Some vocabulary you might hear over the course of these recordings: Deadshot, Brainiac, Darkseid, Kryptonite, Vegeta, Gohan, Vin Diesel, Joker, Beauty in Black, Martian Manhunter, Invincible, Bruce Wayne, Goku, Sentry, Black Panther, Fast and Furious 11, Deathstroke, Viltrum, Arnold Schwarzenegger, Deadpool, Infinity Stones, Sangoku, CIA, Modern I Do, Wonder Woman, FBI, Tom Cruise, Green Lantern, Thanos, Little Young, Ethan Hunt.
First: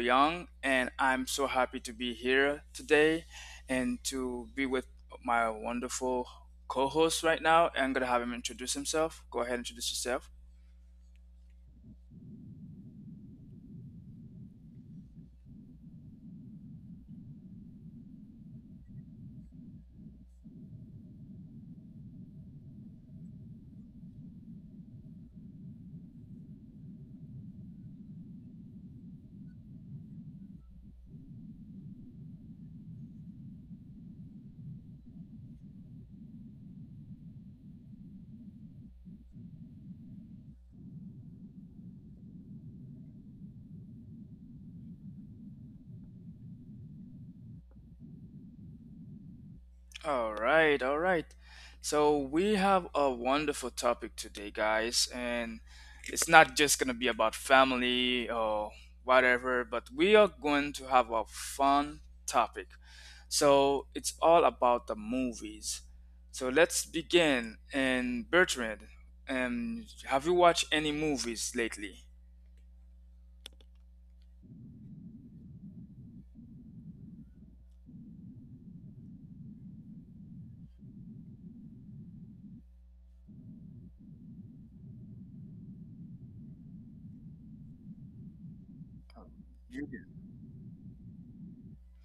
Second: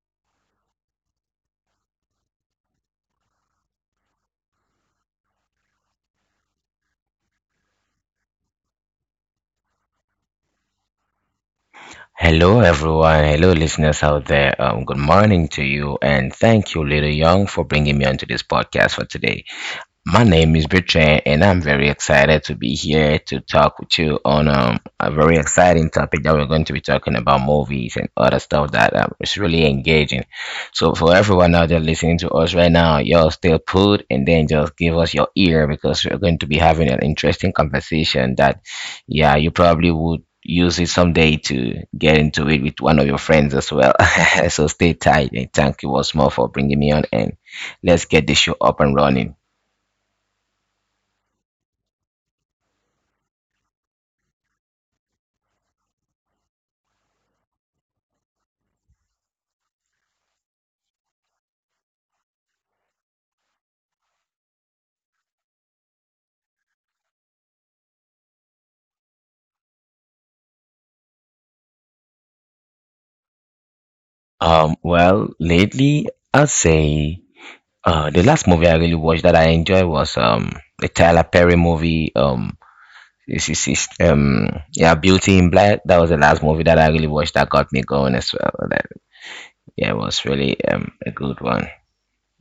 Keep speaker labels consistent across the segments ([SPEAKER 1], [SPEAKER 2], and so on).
[SPEAKER 1] Young, and I'm so happy to be here today and to be with my wonderful co host right now. I'm going to have him introduce himself. Go ahead, and introduce yourself.
[SPEAKER 2] Hello, everyone. Hello, listeners out there. Good morning to you, and thank you, Little Young, for bringing me onto this podcast for today. My name is Bertrand, and I'm very excited to be here to talk with you on a very exciting topic that we're going to be talking about movies and other stuff that is really engaging. So, for everyone out there listening to us right now, y'all still put and then just give us your ear because we're going to be having an interesting conversation that, yeah, you probably would use it someday to get into it with one of your friends as well. So, stay tight and thank you once more for bringing me on, and let's get the show up and running.
[SPEAKER 1] All right, all right. So we have a wonderful topic today, guys, and it's not just gonna be about family or whatever, but we are going to have a fun topic. So it's all about the movies. So let's begin. And Bertrand, have you watched any movies lately?
[SPEAKER 2] Lately, I'd say the last movie I really watched that I enjoy was the Tyler Perry movie. It's, it's, it's, um, yeah, Beauty in Black. That was the last movie that I really watched that got me going as well. That yeah, it
[SPEAKER 1] You
[SPEAKER 2] was
[SPEAKER 1] did.
[SPEAKER 2] really a good one.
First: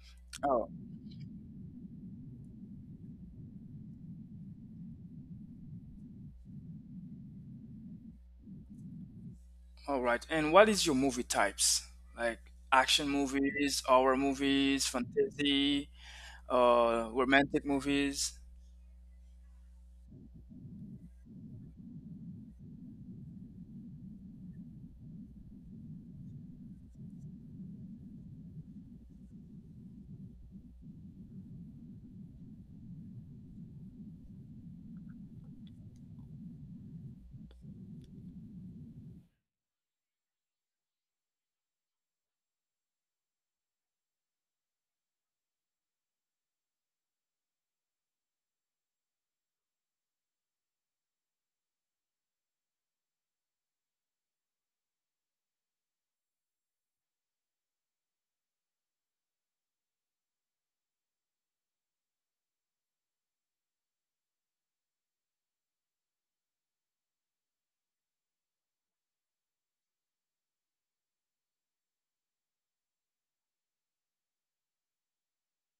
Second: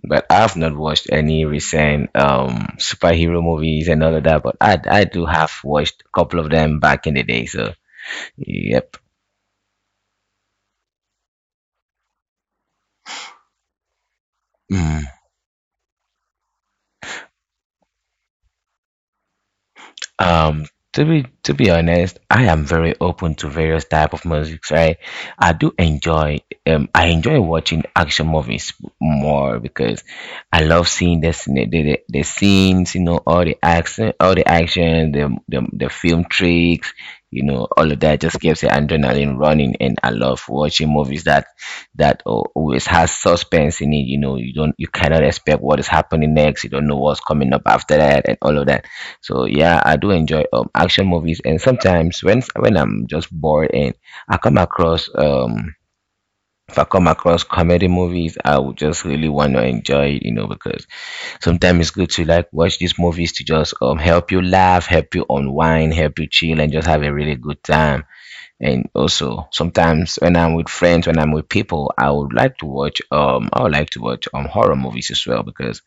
[SPEAKER 2] But I've
[SPEAKER 1] Oh,
[SPEAKER 2] not watched any recent superhero movies and all of that. But I do have watched a couple of them back in the day. So yep.
[SPEAKER 1] all right. And what is your movie types? Like action movies, horror movies,
[SPEAKER 2] Mm.
[SPEAKER 1] fantasy? Romantic movies?
[SPEAKER 2] Um, to be honest, I am very open to various type of music, right? I do enjoy I enjoy watching action movies more because I love seeing the scenes, you know, all the action, the film tricks, you know, all of that just keeps the adrenaline running, and I love watching movies that always has suspense in it. You know, you cannot expect what is happening next, you don't know what's coming up after that, and all of that. So yeah, I do enjoy action movies, and sometimes when I'm just bored and I come across if I come across comedy movies, I would just really want to enjoy it, you know, because sometimes it's good to like watch these movies to just help you laugh, help you unwind, help you chill, and just have a really good time. And also sometimes when I'm with friends, when I'm with people, I would like to watch horror movies as well because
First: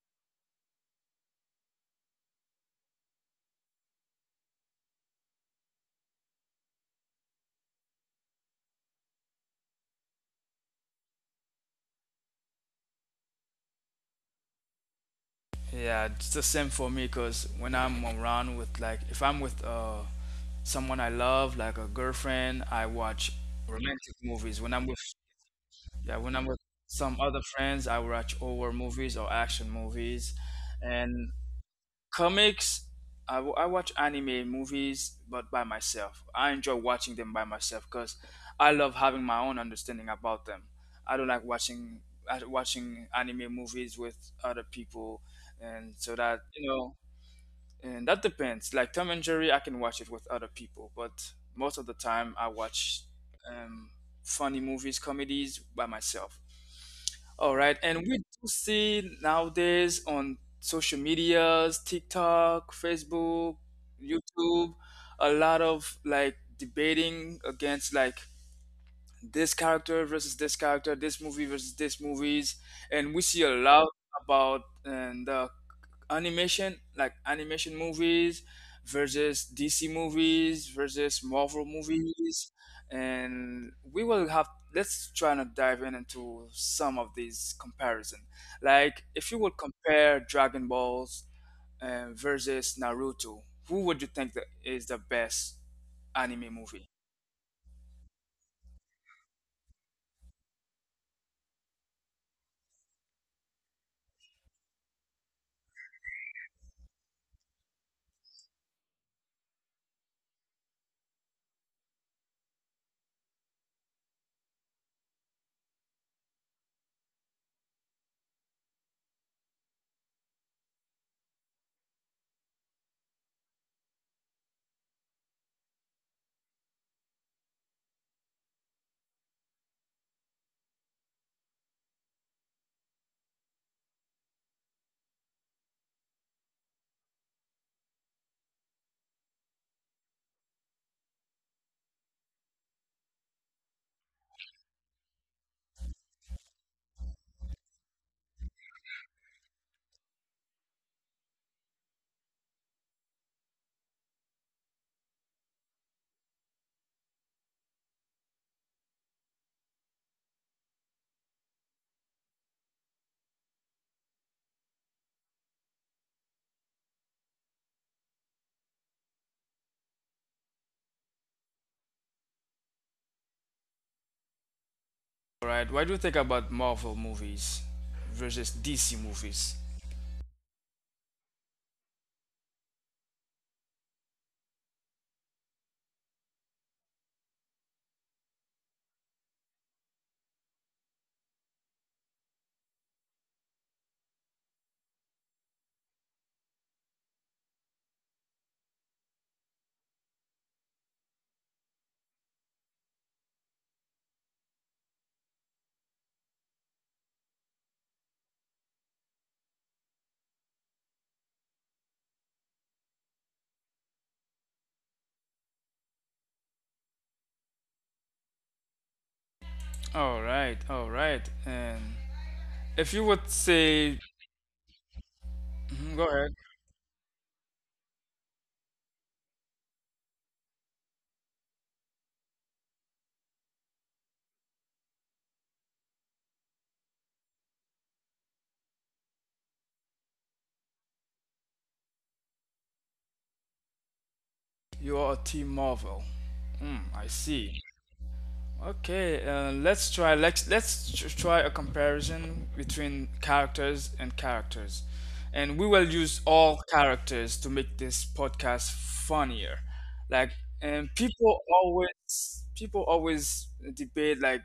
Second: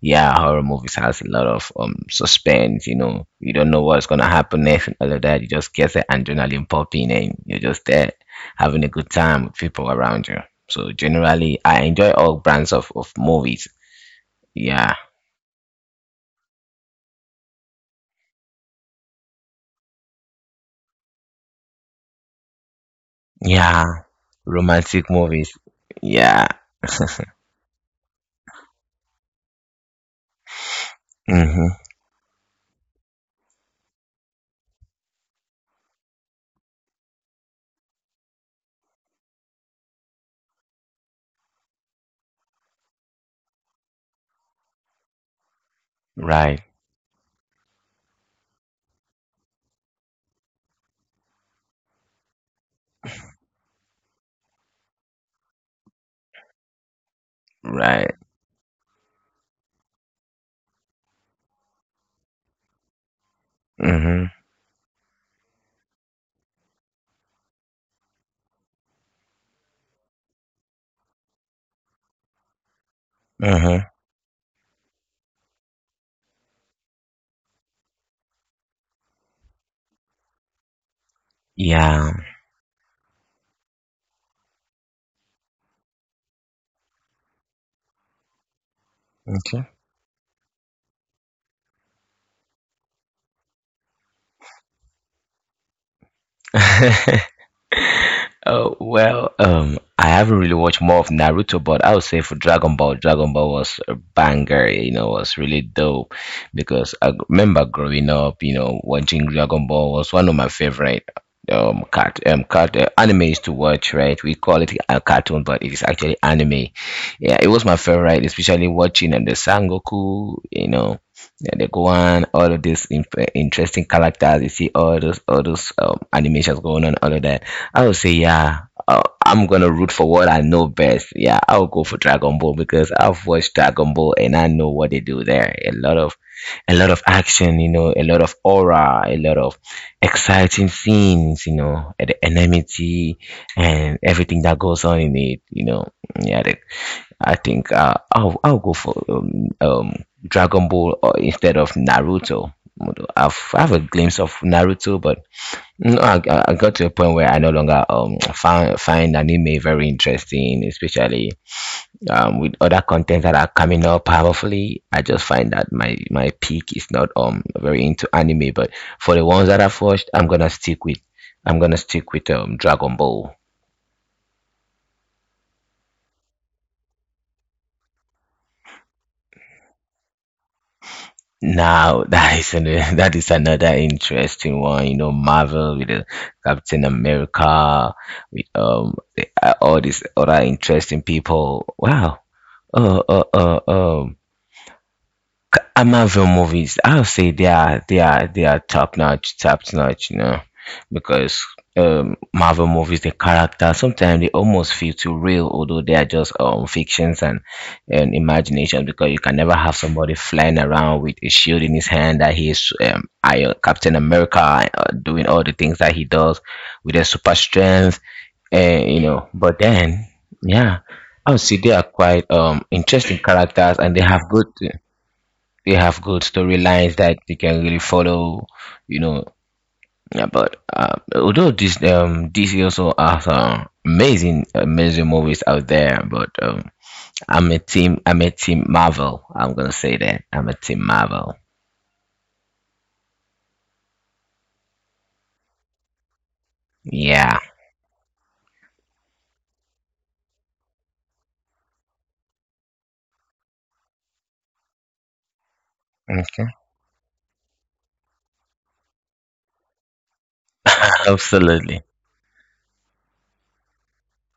[SPEAKER 2] yeah, horror movies has a lot of suspense, you know. You don't know what's gonna happen next and all of that. You just get the adrenaline popping and you're just there having a good time with people around you. So generally I enjoy all brands of movies. Yeah.
[SPEAKER 1] Yeah, it's the same for me, because when I'm around with, like, if I'm with someone I love, like a girlfriend, I watch
[SPEAKER 2] Yeah.
[SPEAKER 1] romantic movies. When I'm with,
[SPEAKER 2] Romantic movies.
[SPEAKER 1] yeah, when I'm
[SPEAKER 2] Yeah.
[SPEAKER 1] with some other friends, I watch horror movies or action movies and
[SPEAKER 2] Mm-hmm.
[SPEAKER 1] comics. I watch anime movies, but by myself. I enjoy watching them by myself because I love having my own understanding about them. I don't like watching watching anime movies with other people, and so that,
[SPEAKER 2] Right.
[SPEAKER 1] you know. And that depends, like Tom and Jerry I can watch it with other people, but most of the time I watch um, funny movies, comedies, by myself. All right, and
[SPEAKER 2] Right.
[SPEAKER 1] we do see nowadays on social medias, TikTok, Facebook,
[SPEAKER 2] Mm-hmm.
[SPEAKER 1] YouTube, a lot of like debating against like this character versus this character, this movie versus this movies, and we see a
[SPEAKER 2] Mm-hmm.
[SPEAKER 1] lot about, and the animation, like animation movies versus DC movies versus Marvel
[SPEAKER 2] Yeah.
[SPEAKER 1] movies, and we will have. Let's try to dive in into some of these comparison. Like if you would
[SPEAKER 2] OK.
[SPEAKER 1] compare Dragon Balls versus Naruto, who would you think that is the best anime movie?
[SPEAKER 2] I haven't really watched more of Naruto, but I would say for Dragon Ball, Dragon Ball was a banger. You know, was really dope because remember growing up. You know, watching Dragon Ball was one of my favorite cat cat animes to watch. Right, we call it a cartoon, but it is actually anime. Yeah, it was my favorite, especially watching the Sangoku. You know, yeah, the Gohan, all of these interesting characters. You see all those animations going on, all of that. I would say, yeah, I'm gonna root for what I know best. Yeah, I'll go for Dragon Ball because I've watched Dragon Ball and I know what they do there. A lot of action, you know, a lot of aura, a lot of exciting scenes, you know, and the enmity and everything that goes on in it, you know. Yeah, the, I think I'll go for um Dragon Ball or instead of Naruto. Although I have a glimpse of Naruto, but no, I got to a point where I no longer find anime very interesting, especially with other content that are coming up powerfully. I just find that my peak is not very into anime, but for the ones that I've watched, I'm gonna stick with Dragon Ball.
[SPEAKER 1] All right, what do you think about Marvel movies versus DC movies?
[SPEAKER 2] Now that is another interesting one, you know, Marvel with the Captain America, with all these other interesting people. Wow. Oh, oh, oh, Marvel movies, I'll say they are they are top notch, you know, because Marvel movies, the characters sometimes they almost feel too real, although they are just fictions and imagination, because you can never have somebody flying around with a shield in his hand that he is Captain America doing all the things that he does with a super strength, and you know, but then
[SPEAKER 1] All right,
[SPEAKER 2] yeah,
[SPEAKER 1] all right.
[SPEAKER 2] I would say they are
[SPEAKER 1] And
[SPEAKER 2] quite
[SPEAKER 1] if you
[SPEAKER 2] interesting
[SPEAKER 1] would
[SPEAKER 2] characters and
[SPEAKER 1] say,
[SPEAKER 2] they have good
[SPEAKER 1] mhm, go ahead,
[SPEAKER 2] storylines that they can really follow, you know. Yeah, but although this DC also has amazing movies out there, but I'm a team Marvel. I'm gonna say that I'm a team Marvel.
[SPEAKER 1] you are a team Marvel. Hmm, I
[SPEAKER 2] Yeah.
[SPEAKER 1] see. Okay, let's try, let's try a comparison between characters and characters, and we will use
[SPEAKER 2] Okay.
[SPEAKER 1] all characters to make this podcast funnier. Like, and people
[SPEAKER 2] Absolutely.
[SPEAKER 1] always people always debate, like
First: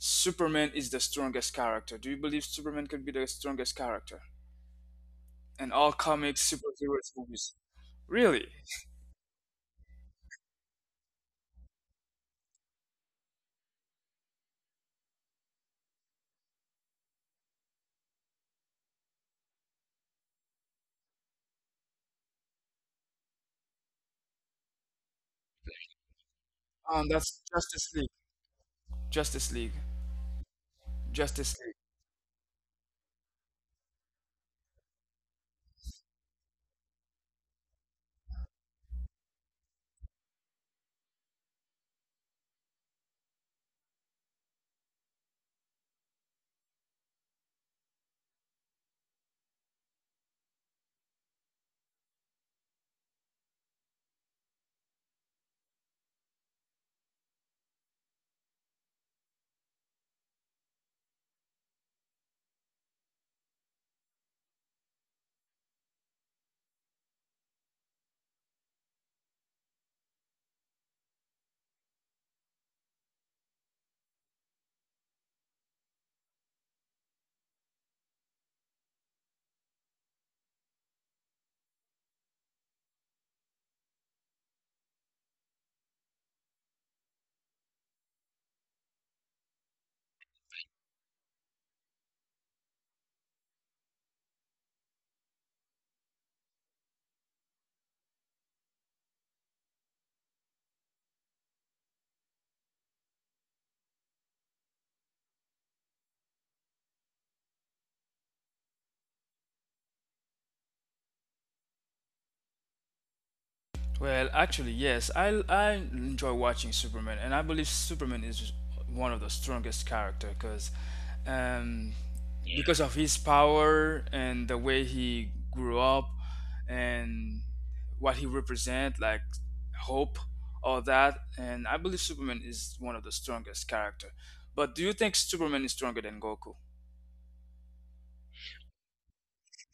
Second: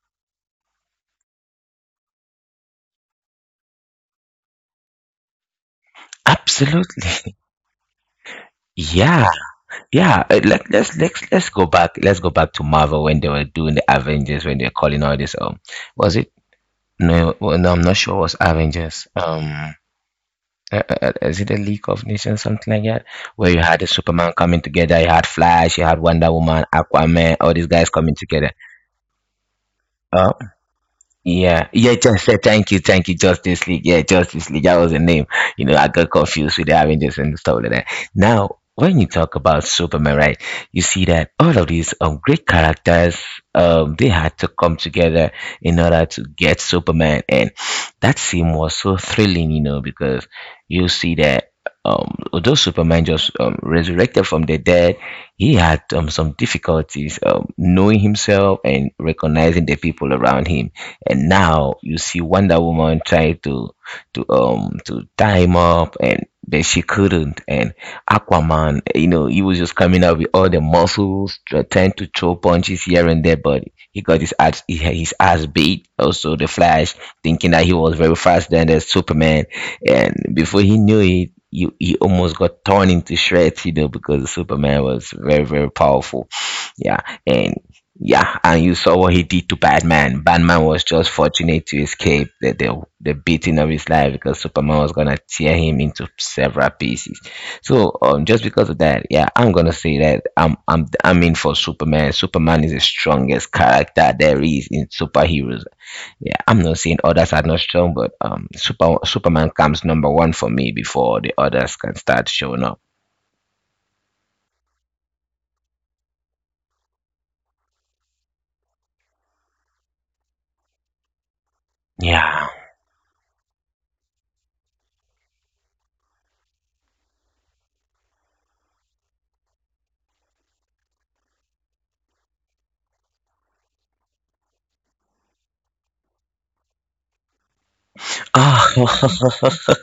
[SPEAKER 1] Superman is the strongest character. Do you believe Superman could be the strongest character? And all comics, superheroes,
[SPEAKER 2] Absolutely.
[SPEAKER 1] movies. Really?
[SPEAKER 2] Yeah. Yeah. Let's go back. Let's go back to Marvel when they were doing the Avengers when they were calling all this was it no well, no I'm not sure it was Avengers. Is it a League of Nations, something like that, where you had the Superman coming together, you had Flash, you had Wonder Woman, Aquaman,
[SPEAKER 1] That's
[SPEAKER 2] all these guys
[SPEAKER 1] Justice League.
[SPEAKER 2] coming together.
[SPEAKER 1] Justice League.
[SPEAKER 2] Uh,
[SPEAKER 1] Justice
[SPEAKER 2] yeah,
[SPEAKER 1] League.
[SPEAKER 2] yeah, just thank you, Justice League. Yeah, Justice League, that was the name. You know, I got confused with the Avengers and stuff like that. Now, when you talk about Superman, right, you see that all of these great characters they had to come together in order to get Superman, and that scene was so thrilling, you know, because you see that although Superman just resurrected from the dead, he had some difficulties knowing himself and recognizing the people around him. And now you see Wonder Woman try to to tie him up, and but she couldn't. And Aquaman, you know, he was just coming out with all the muscles, trying to throw punches here and there, but he had his ass beat. Also, the Flash, thinking that he was very faster than the Superman, and before he knew it, he almost got torn into shreds, you know, because Superman was very, very powerful. Yeah, and yeah, and you saw what he did to Batman. Batman was just fortunate to escape the beating of his life because Superman was gonna tear him into several pieces. So just because of that, yeah, I'm gonna say that I'm in for Superman. Superman is the strongest character there is in superheroes yeah, I'm not saying others are not strong, but Superman comes number one for me before the others can start showing up.
[SPEAKER 1] Well, actually, yes. I enjoy watching Superman, and I believe Superman is one of the strongest character because, um,
[SPEAKER 2] Yeah.
[SPEAKER 1] yeah, because of his power and the way he grew up, and what he represent, like hope, all that. And I believe Superman is one of the strongest character. But do you think Superman is stronger than Goku?
[SPEAKER 2] Oh,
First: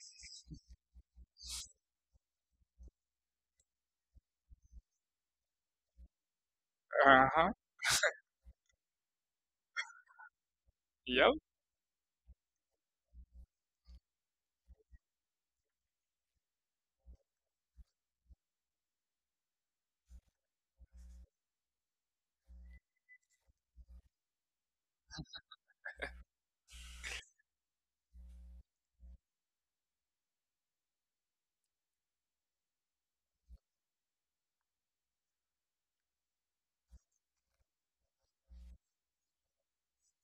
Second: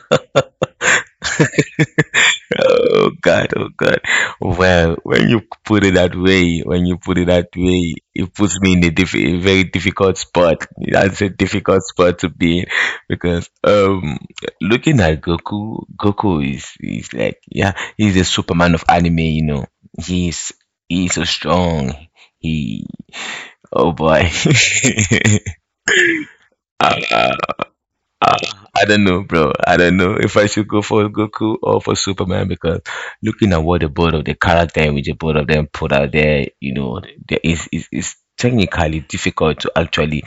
[SPEAKER 2] oh God, oh God. Well, when you put it that way, when you put it that
[SPEAKER 1] Uh
[SPEAKER 2] way, it puts me in a very difficult spot. That's a
[SPEAKER 1] huh.
[SPEAKER 2] difficult spot to be in because looking at Goku, Goku is like yeah, he's the Superman of anime. You know, he's he's so strong. He Oh boy. uh, uh, uh, I don't know, bro. I don't know if I should go for Goku or for Superman because looking at what the both of the character and which the both of them put out there, you know, there is technically difficult to actually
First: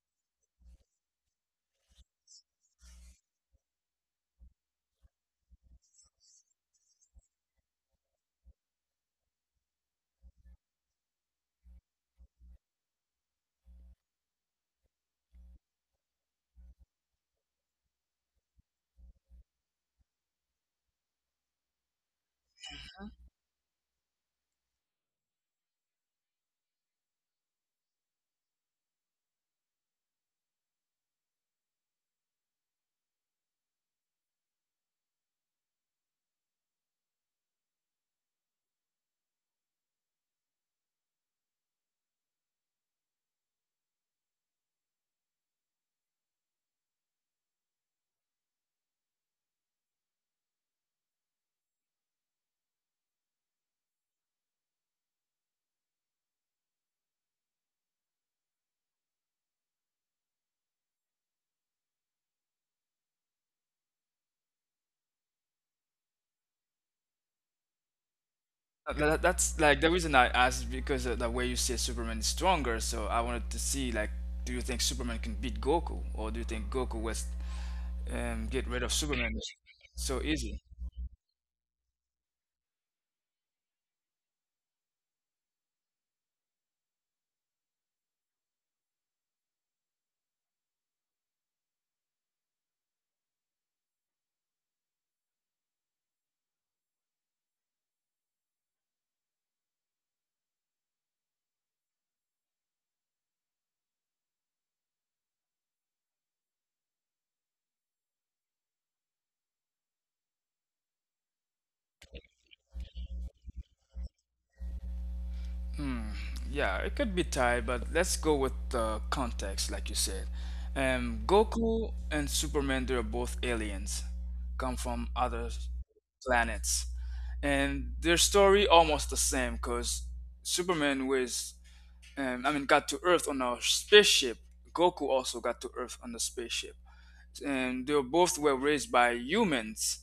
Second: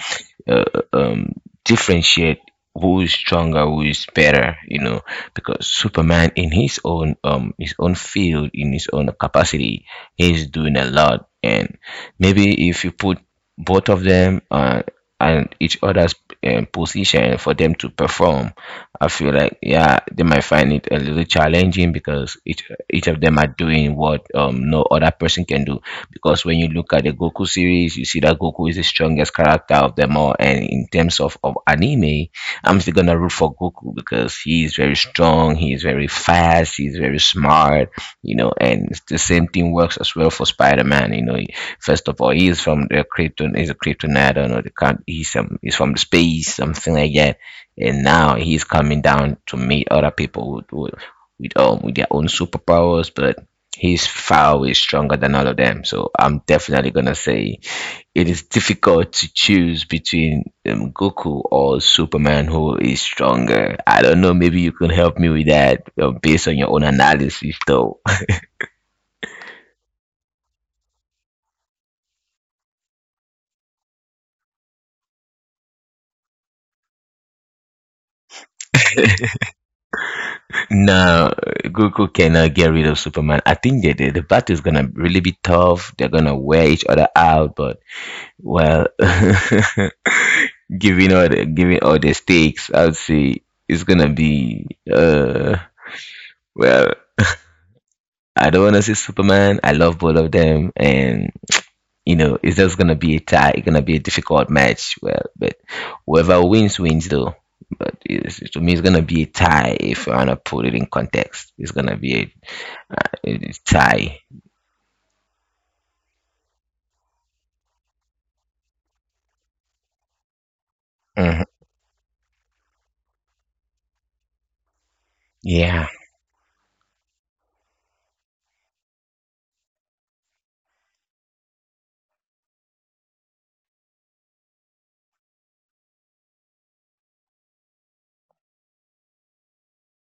[SPEAKER 2] uh, um differentiate who is stronger, who is better, you know, because Superman in his own field, in his own capacity, he's doing a lot. And maybe if you put both of them and each other's position for them to perform, I feel like yeah, they might find it a little challenging because each of them are doing what no other person can do. Because when you look at the Goku series, you see that Goku is the strongest character of them all, and in terms of anime, I'm still gonna root for Goku because he is very strong, he is very fast, he is very smart, you know, and it's the same thing works as well for Spider-Man. You know, first of all, he is from the Krypton, he's a Kryptonite, I don't know, he's from the space, something like that and now he's coming down to meet other people with their own superpowers, but he's far away stronger than all of them. So I'm definitely gonna say it is difficult to choose between Goku or Superman, who is stronger. I don't know. Maybe you can help me with that based on your own analysis, though.
[SPEAKER 1] That, that's like the reason I asked is because the way you say Superman is stronger. So I wanted to see, like, do you think Superman can beat Goku, or do you think Goku was get rid of Superman so easy?
[SPEAKER 2] No, Goku cannot get rid of Superman. I think that the battle is gonna really be tough. They're gonna wear each other out, but Well, given all the stakes, I would say it's gonna be well, I don't wanna say Superman. I love both of them, and it's just gonna be a tie. It's gonna be a difficult match. Well, but whoever wins wins though. But it's, to me, it's gonna be a tie. If I wanna put it in context, it's gonna be a tie.
[SPEAKER 1] Yeah, it could be tied, but let's go with the context, like you said.
[SPEAKER 2] Hmm.
[SPEAKER 1] Goku and Superman, they're both aliens, come from other
[SPEAKER 2] Yeah.
[SPEAKER 1] planets, and their story almost the same, cause Superman was I mean, got to Earth on a spaceship. Goku also got to Earth on the spaceship. And they both were raised by humans,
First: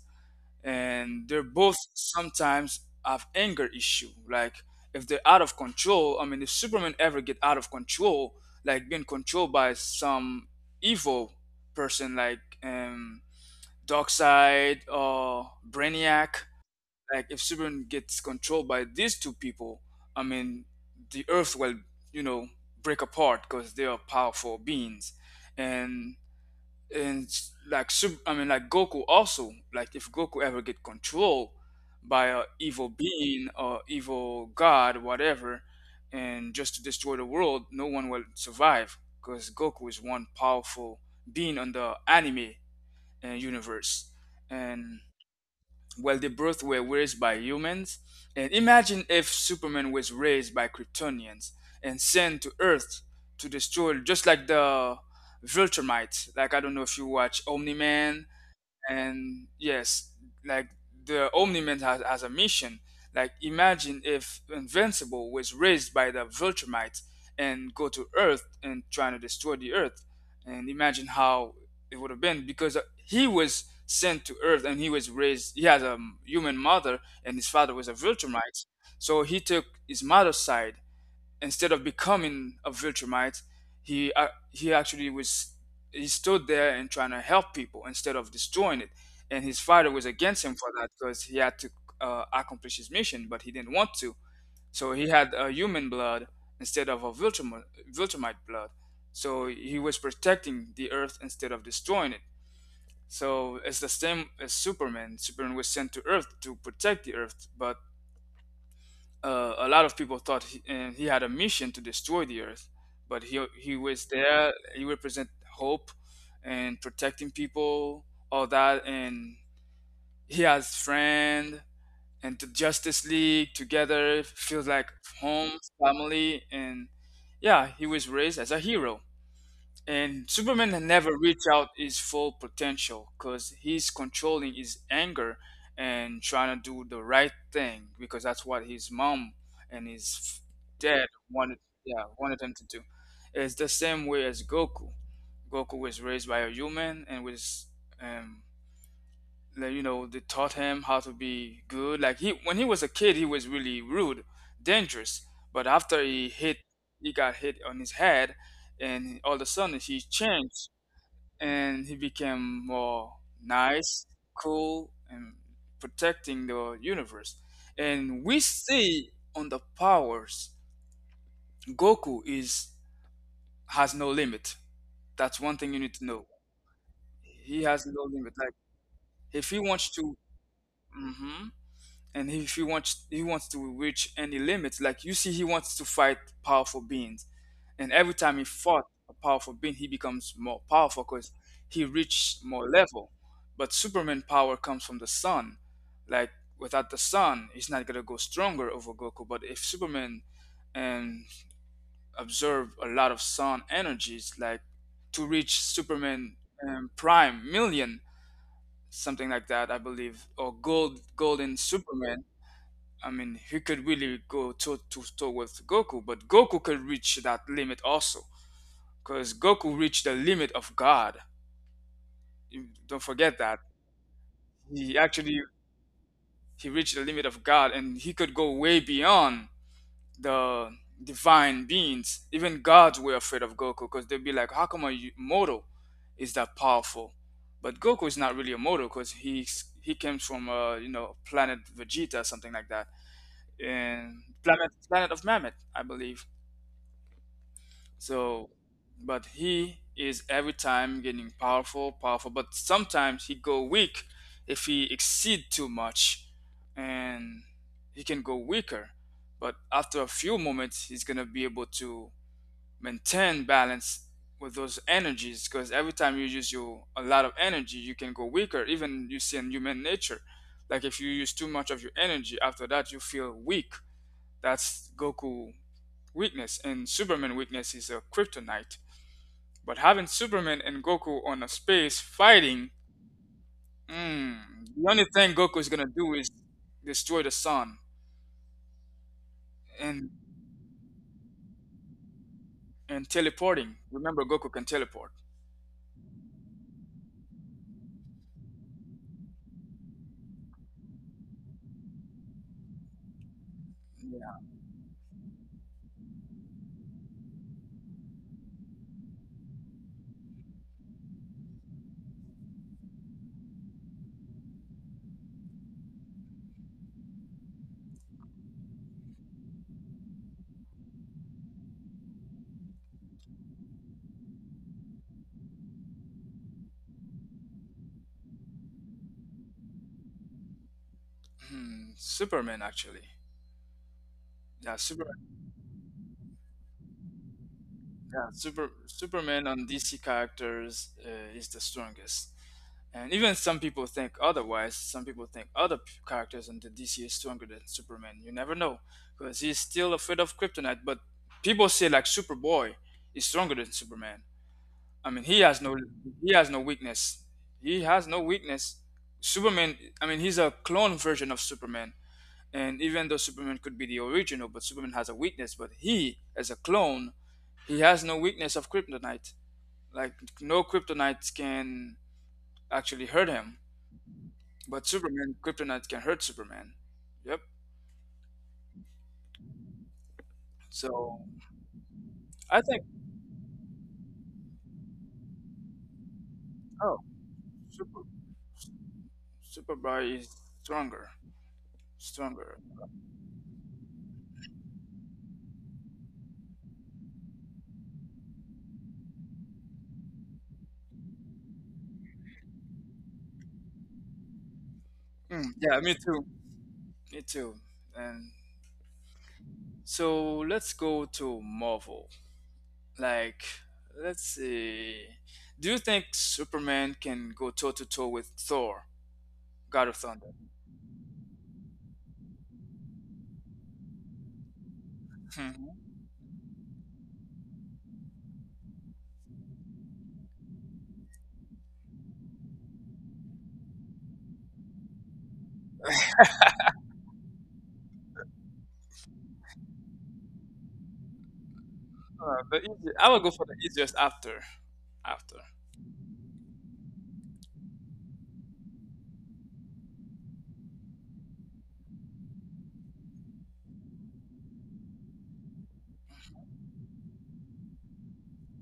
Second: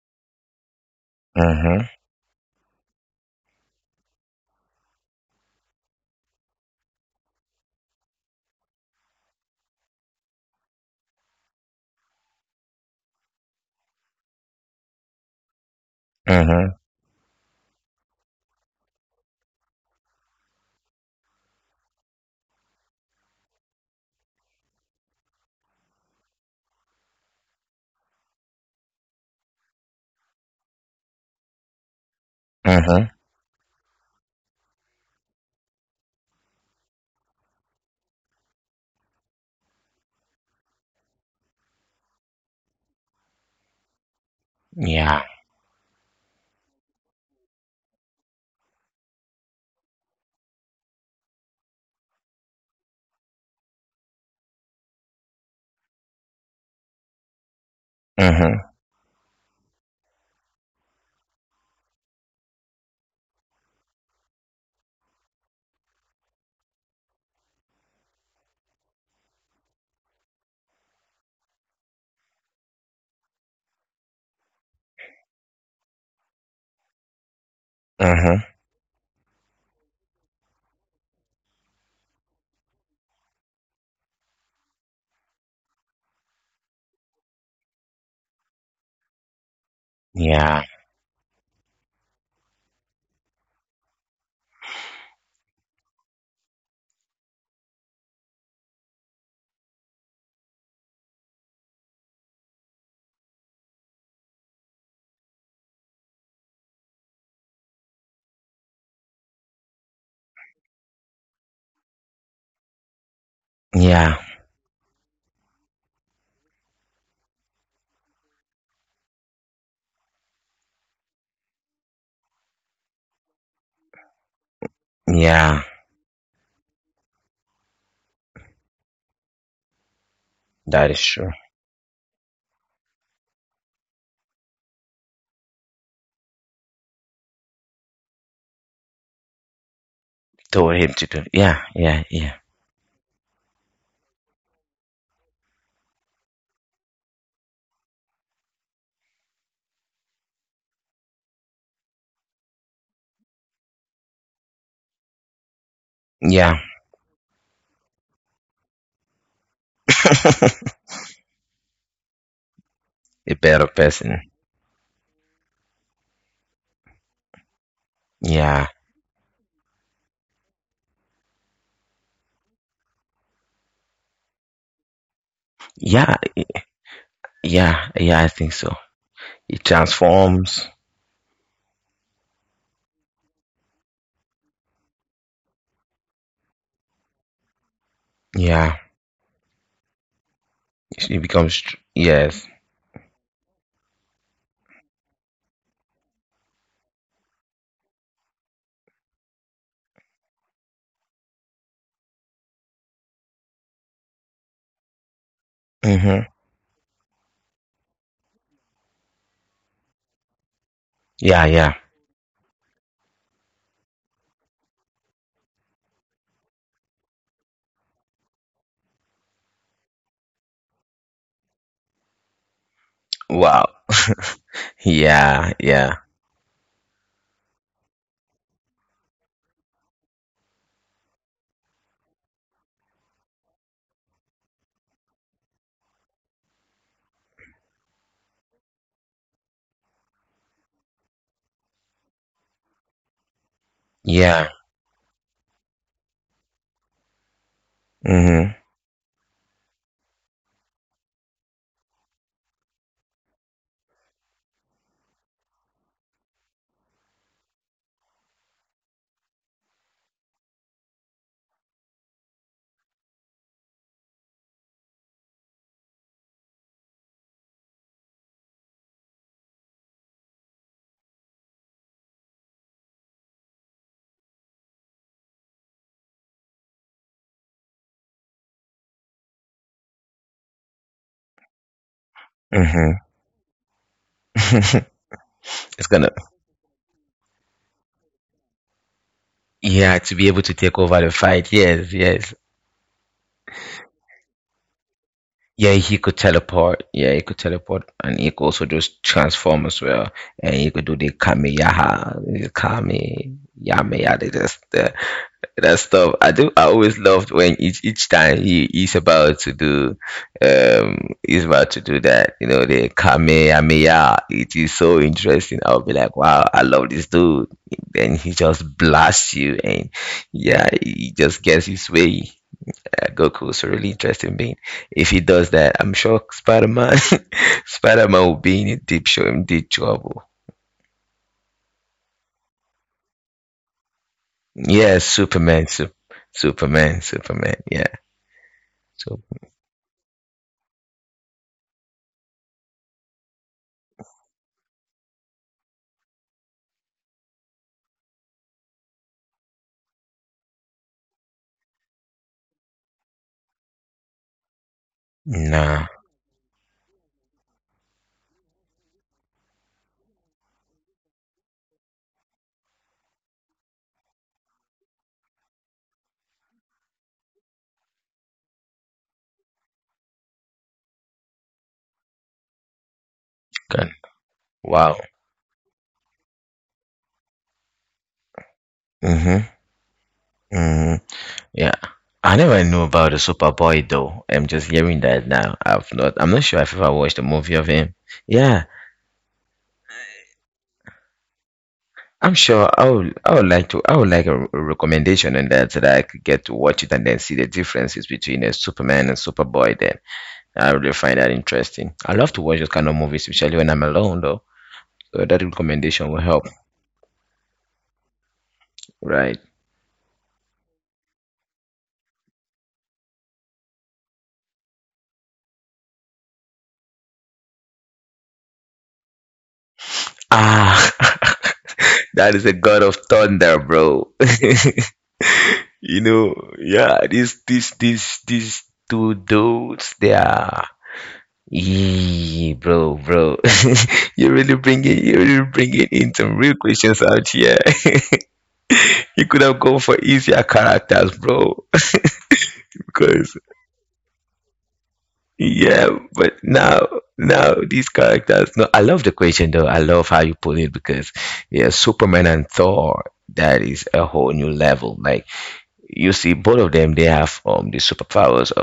[SPEAKER 1] and they both
[SPEAKER 2] Mm-hmm.
[SPEAKER 1] sometimes have anger issue. Like if they're out of control, I mean, if Superman ever get out of control, like being controlled by some evil person, like Darkseid or Brainiac,
[SPEAKER 2] Mm-hmm.
[SPEAKER 1] like if Superman gets controlled by these two people, I mean, the Earth will, you know, break apart because they are powerful beings, and and like I mean, like Goku also, like if Goku ever get controlled by a evil
[SPEAKER 2] Mm-hmm.
[SPEAKER 1] being or evil god, whatever, and just to destroy the world, no one will survive because Goku is one powerful being on the anime universe, and
[SPEAKER 2] Yeah.
[SPEAKER 1] well, the both were raised by humans, and imagine if Superman was raised by Kryptonians and sent to Earth to destroy, just like the Viltrumites. Like I don't know if you watch Omni Man
[SPEAKER 2] Mm-hmm.
[SPEAKER 1] and yes, like the omniman has a mission. Like imagine if invincible was raised by the viltrumites and go to earth and trying to destroy the earth, and imagine how it would have been, because he was sent to earth and he was raised, he has a human mother and his father was a
[SPEAKER 2] Mm-hmm.
[SPEAKER 1] viltrumite, so he took his mother's side instead of becoming a Viltrumite. He he actually was, he stood there and trying to help people instead of destroying it. And his father was against him
[SPEAKER 2] Yeah.
[SPEAKER 1] for that because he had to accomplish his mission, but he didn't want to. So he had a human blood instead of a Viltrumite blood. So he was protecting the Earth instead of destroying it. So it's the same as Superman. Superman was sent to Earth to protect the Earth, but a lot of people thought he, and he had a mission to destroy the earth, but he was
[SPEAKER 2] Yeah.
[SPEAKER 1] there. He represent hope and protecting people, all that, and he has friend, and the Justice League together feels like home,
[SPEAKER 2] Yeah,
[SPEAKER 1] family, and yeah, he was raised as a hero. And Superman had
[SPEAKER 2] that is
[SPEAKER 1] never
[SPEAKER 2] true.
[SPEAKER 1] reached out his full potential because he's controlling his anger and trying to do the right thing because that's what his mom and his
[SPEAKER 2] Told him to
[SPEAKER 1] dad
[SPEAKER 2] do. Yeah,
[SPEAKER 1] wanted,
[SPEAKER 2] yeah,
[SPEAKER 1] yeah,
[SPEAKER 2] yeah,
[SPEAKER 1] wanted him to do. It's the same way as Goku. Goku was raised by a human and was um, like you know, they taught him how to be good. Like he, when he was a kid, he was really rude, dangerous, but after he
[SPEAKER 2] yeah.
[SPEAKER 1] hit, he got hit on his head, and all of a sudden he changed, and he became more
[SPEAKER 2] A better
[SPEAKER 1] nice,
[SPEAKER 2] person.
[SPEAKER 1] cool, and protecting the universe. And we
[SPEAKER 2] Yeah,
[SPEAKER 1] see on the powers, goku is, has no limit. That's one thing you need to
[SPEAKER 2] yeah,
[SPEAKER 1] know. He has
[SPEAKER 2] yeah,
[SPEAKER 1] no
[SPEAKER 2] yeah, I
[SPEAKER 1] limit.
[SPEAKER 2] think
[SPEAKER 1] Like
[SPEAKER 2] so.
[SPEAKER 1] if he
[SPEAKER 2] It
[SPEAKER 1] wants to,
[SPEAKER 2] transforms.
[SPEAKER 1] mhm, and if he wants to reach any limits, like you see he wants to fight powerful beings, and every time he
[SPEAKER 2] Yeah,
[SPEAKER 1] fought a powerful being he becomes more powerful because he reached
[SPEAKER 2] Yes.
[SPEAKER 1] more level. But superman power comes from the sun, like without the sun he's not going to go stronger over goku. But if superman and absorb a lot of sun energies, like to reach
[SPEAKER 2] Mhm.
[SPEAKER 1] superman prime million something like that I believe, or
[SPEAKER 2] Yeah,
[SPEAKER 1] golden
[SPEAKER 2] yeah.
[SPEAKER 1] superman. I mean, he could really go toe to toe with Goku, but Goku could reach that limit also, because Goku reached the limit of God. You don't forget that
[SPEAKER 2] Wow.
[SPEAKER 1] he actually
[SPEAKER 2] Yeah, yeah,
[SPEAKER 1] he reached the limit of God, and he could go way beyond the divine beings. Even gods were afraid of Goku because they'd be like, "How come a mortal is that powerful?" But Goku is not really a mortal because he comes from a, you know, planet Vegeta something like that, and
[SPEAKER 2] yeah.
[SPEAKER 1] planet of Mamet, I believe. So,
[SPEAKER 2] Mhm.
[SPEAKER 1] but he is every time getting powerful. But sometimes he go weak if he exceed too much, and he can go weaker. But after a few moments, he's gonna be able to maintain balance with those energies, because every time you use your a lot of energy, you can go weaker. Even you see in human nature, like if you use too much of your energy, after that you feel weak. That's Goku weakness, and Superman weakness is a kryptonite. But having Superman and Goku on a space fighting,
[SPEAKER 2] Mhm.
[SPEAKER 1] mm, the only thing Goku is gonna
[SPEAKER 2] It's gonna.
[SPEAKER 1] do is destroy the sun
[SPEAKER 2] Yeah,
[SPEAKER 1] and
[SPEAKER 2] to be able to take over the fight. Yes, yes.
[SPEAKER 1] and teleporting. Remember, Goku can teleport.
[SPEAKER 2] Yeah, he could teleport. Yeah, he could teleport, and he could also just transform as well. And he could do the Kameyaha, Kame, Yameya,
[SPEAKER 1] Yeah,
[SPEAKER 2] that's the, that stuff. I do. I always loved when each time he is about to do, he's about to do that. You know, the Kamehameha. It is so interesting. I'll be like, wow, I love this dude. Then he just blasts you, and yeah, he just gets his way that Goku is a really interesting being. If he does that, I'm sure Spider Man will be in deep show in deep trouble.
[SPEAKER 1] hmm, Superman actually. Yeah,
[SPEAKER 2] Yeah, Superman, Superman, Superman. Yeah.
[SPEAKER 1] yeah,
[SPEAKER 2] So
[SPEAKER 1] Superman on DC characters is the strongest. And even some people think otherwise. Some people think other characters in the DC is stronger than Superman. You never know, because he's still afraid of Kryptonite. But people say like Superboy is stronger than Superman. I mean,
[SPEAKER 2] nah,
[SPEAKER 1] he has no weakness. He has no weakness. Superman. I mean, he's a clone version of Superman. And even though Superman could be the original, but Superman has a weakness. But he, as a clone, he has no weakness of kryptonite. Like no kryptonite can actually hurt him.
[SPEAKER 2] gun.
[SPEAKER 1] But
[SPEAKER 2] Wow.
[SPEAKER 1] Superman, kryptonite can hurt Superman. Yep.
[SPEAKER 2] Mhm. Mhm.
[SPEAKER 1] So
[SPEAKER 2] Yeah. I
[SPEAKER 1] I
[SPEAKER 2] never knew
[SPEAKER 1] think,
[SPEAKER 2] about the Superboy though. I'm just hearing that now. I'm not sure if I
[SPEAKER 1] oh,
[SPEAKER 2] watched a movie of him.
[SPEAKER 1] Super
[SPEAKER 2] Yeah.
[SPEAKER 1] Superboy is stronger,
[SPEAKER 2] I'm
[SPEAKER 1] stronger.
[SPEAKER 2] sure I would like to I would like a recommendation on that so that I could get to watch it and then see the differences between Superman and Superboy then. I really find that interesting. I love to watch those kind of movies, especially when I'm alone though. So that
[SPEAKER 1] Mm, yeah, me
[SPEAKER 2] recommendation will
[SPEAKER 1] too.
[SPEAKER 2] help.
[SPEAKER 1] Me too. And
[SPEAKER 2] Right.
[SPEAKER 1] so let's go to Marvel. Like, let's see. Do you think Superman can go toe to toe with Thor, God of Thunder?
[SPEAKER 2] Ah, that is a god of thunder, bro.
[SPEAKER 1] Hmm.
[SPEAKER 2] Yeah, these two dudes they are Yee, bro, bro. You're really bringing in some real questions out here. You could have gone for easier characters, bro.
[SPEAKER 1] The easy, I will go
[SPEAKER 2] Because,
[SPEAKER 1] for the easiest after. After.
[SPEAKER 2] yeah, but now, now these characters. No, I love the question though. I love how you put it because, yeah, Superman and Thor, that is a whole new level. Like, you see, both of them they have the superpowers,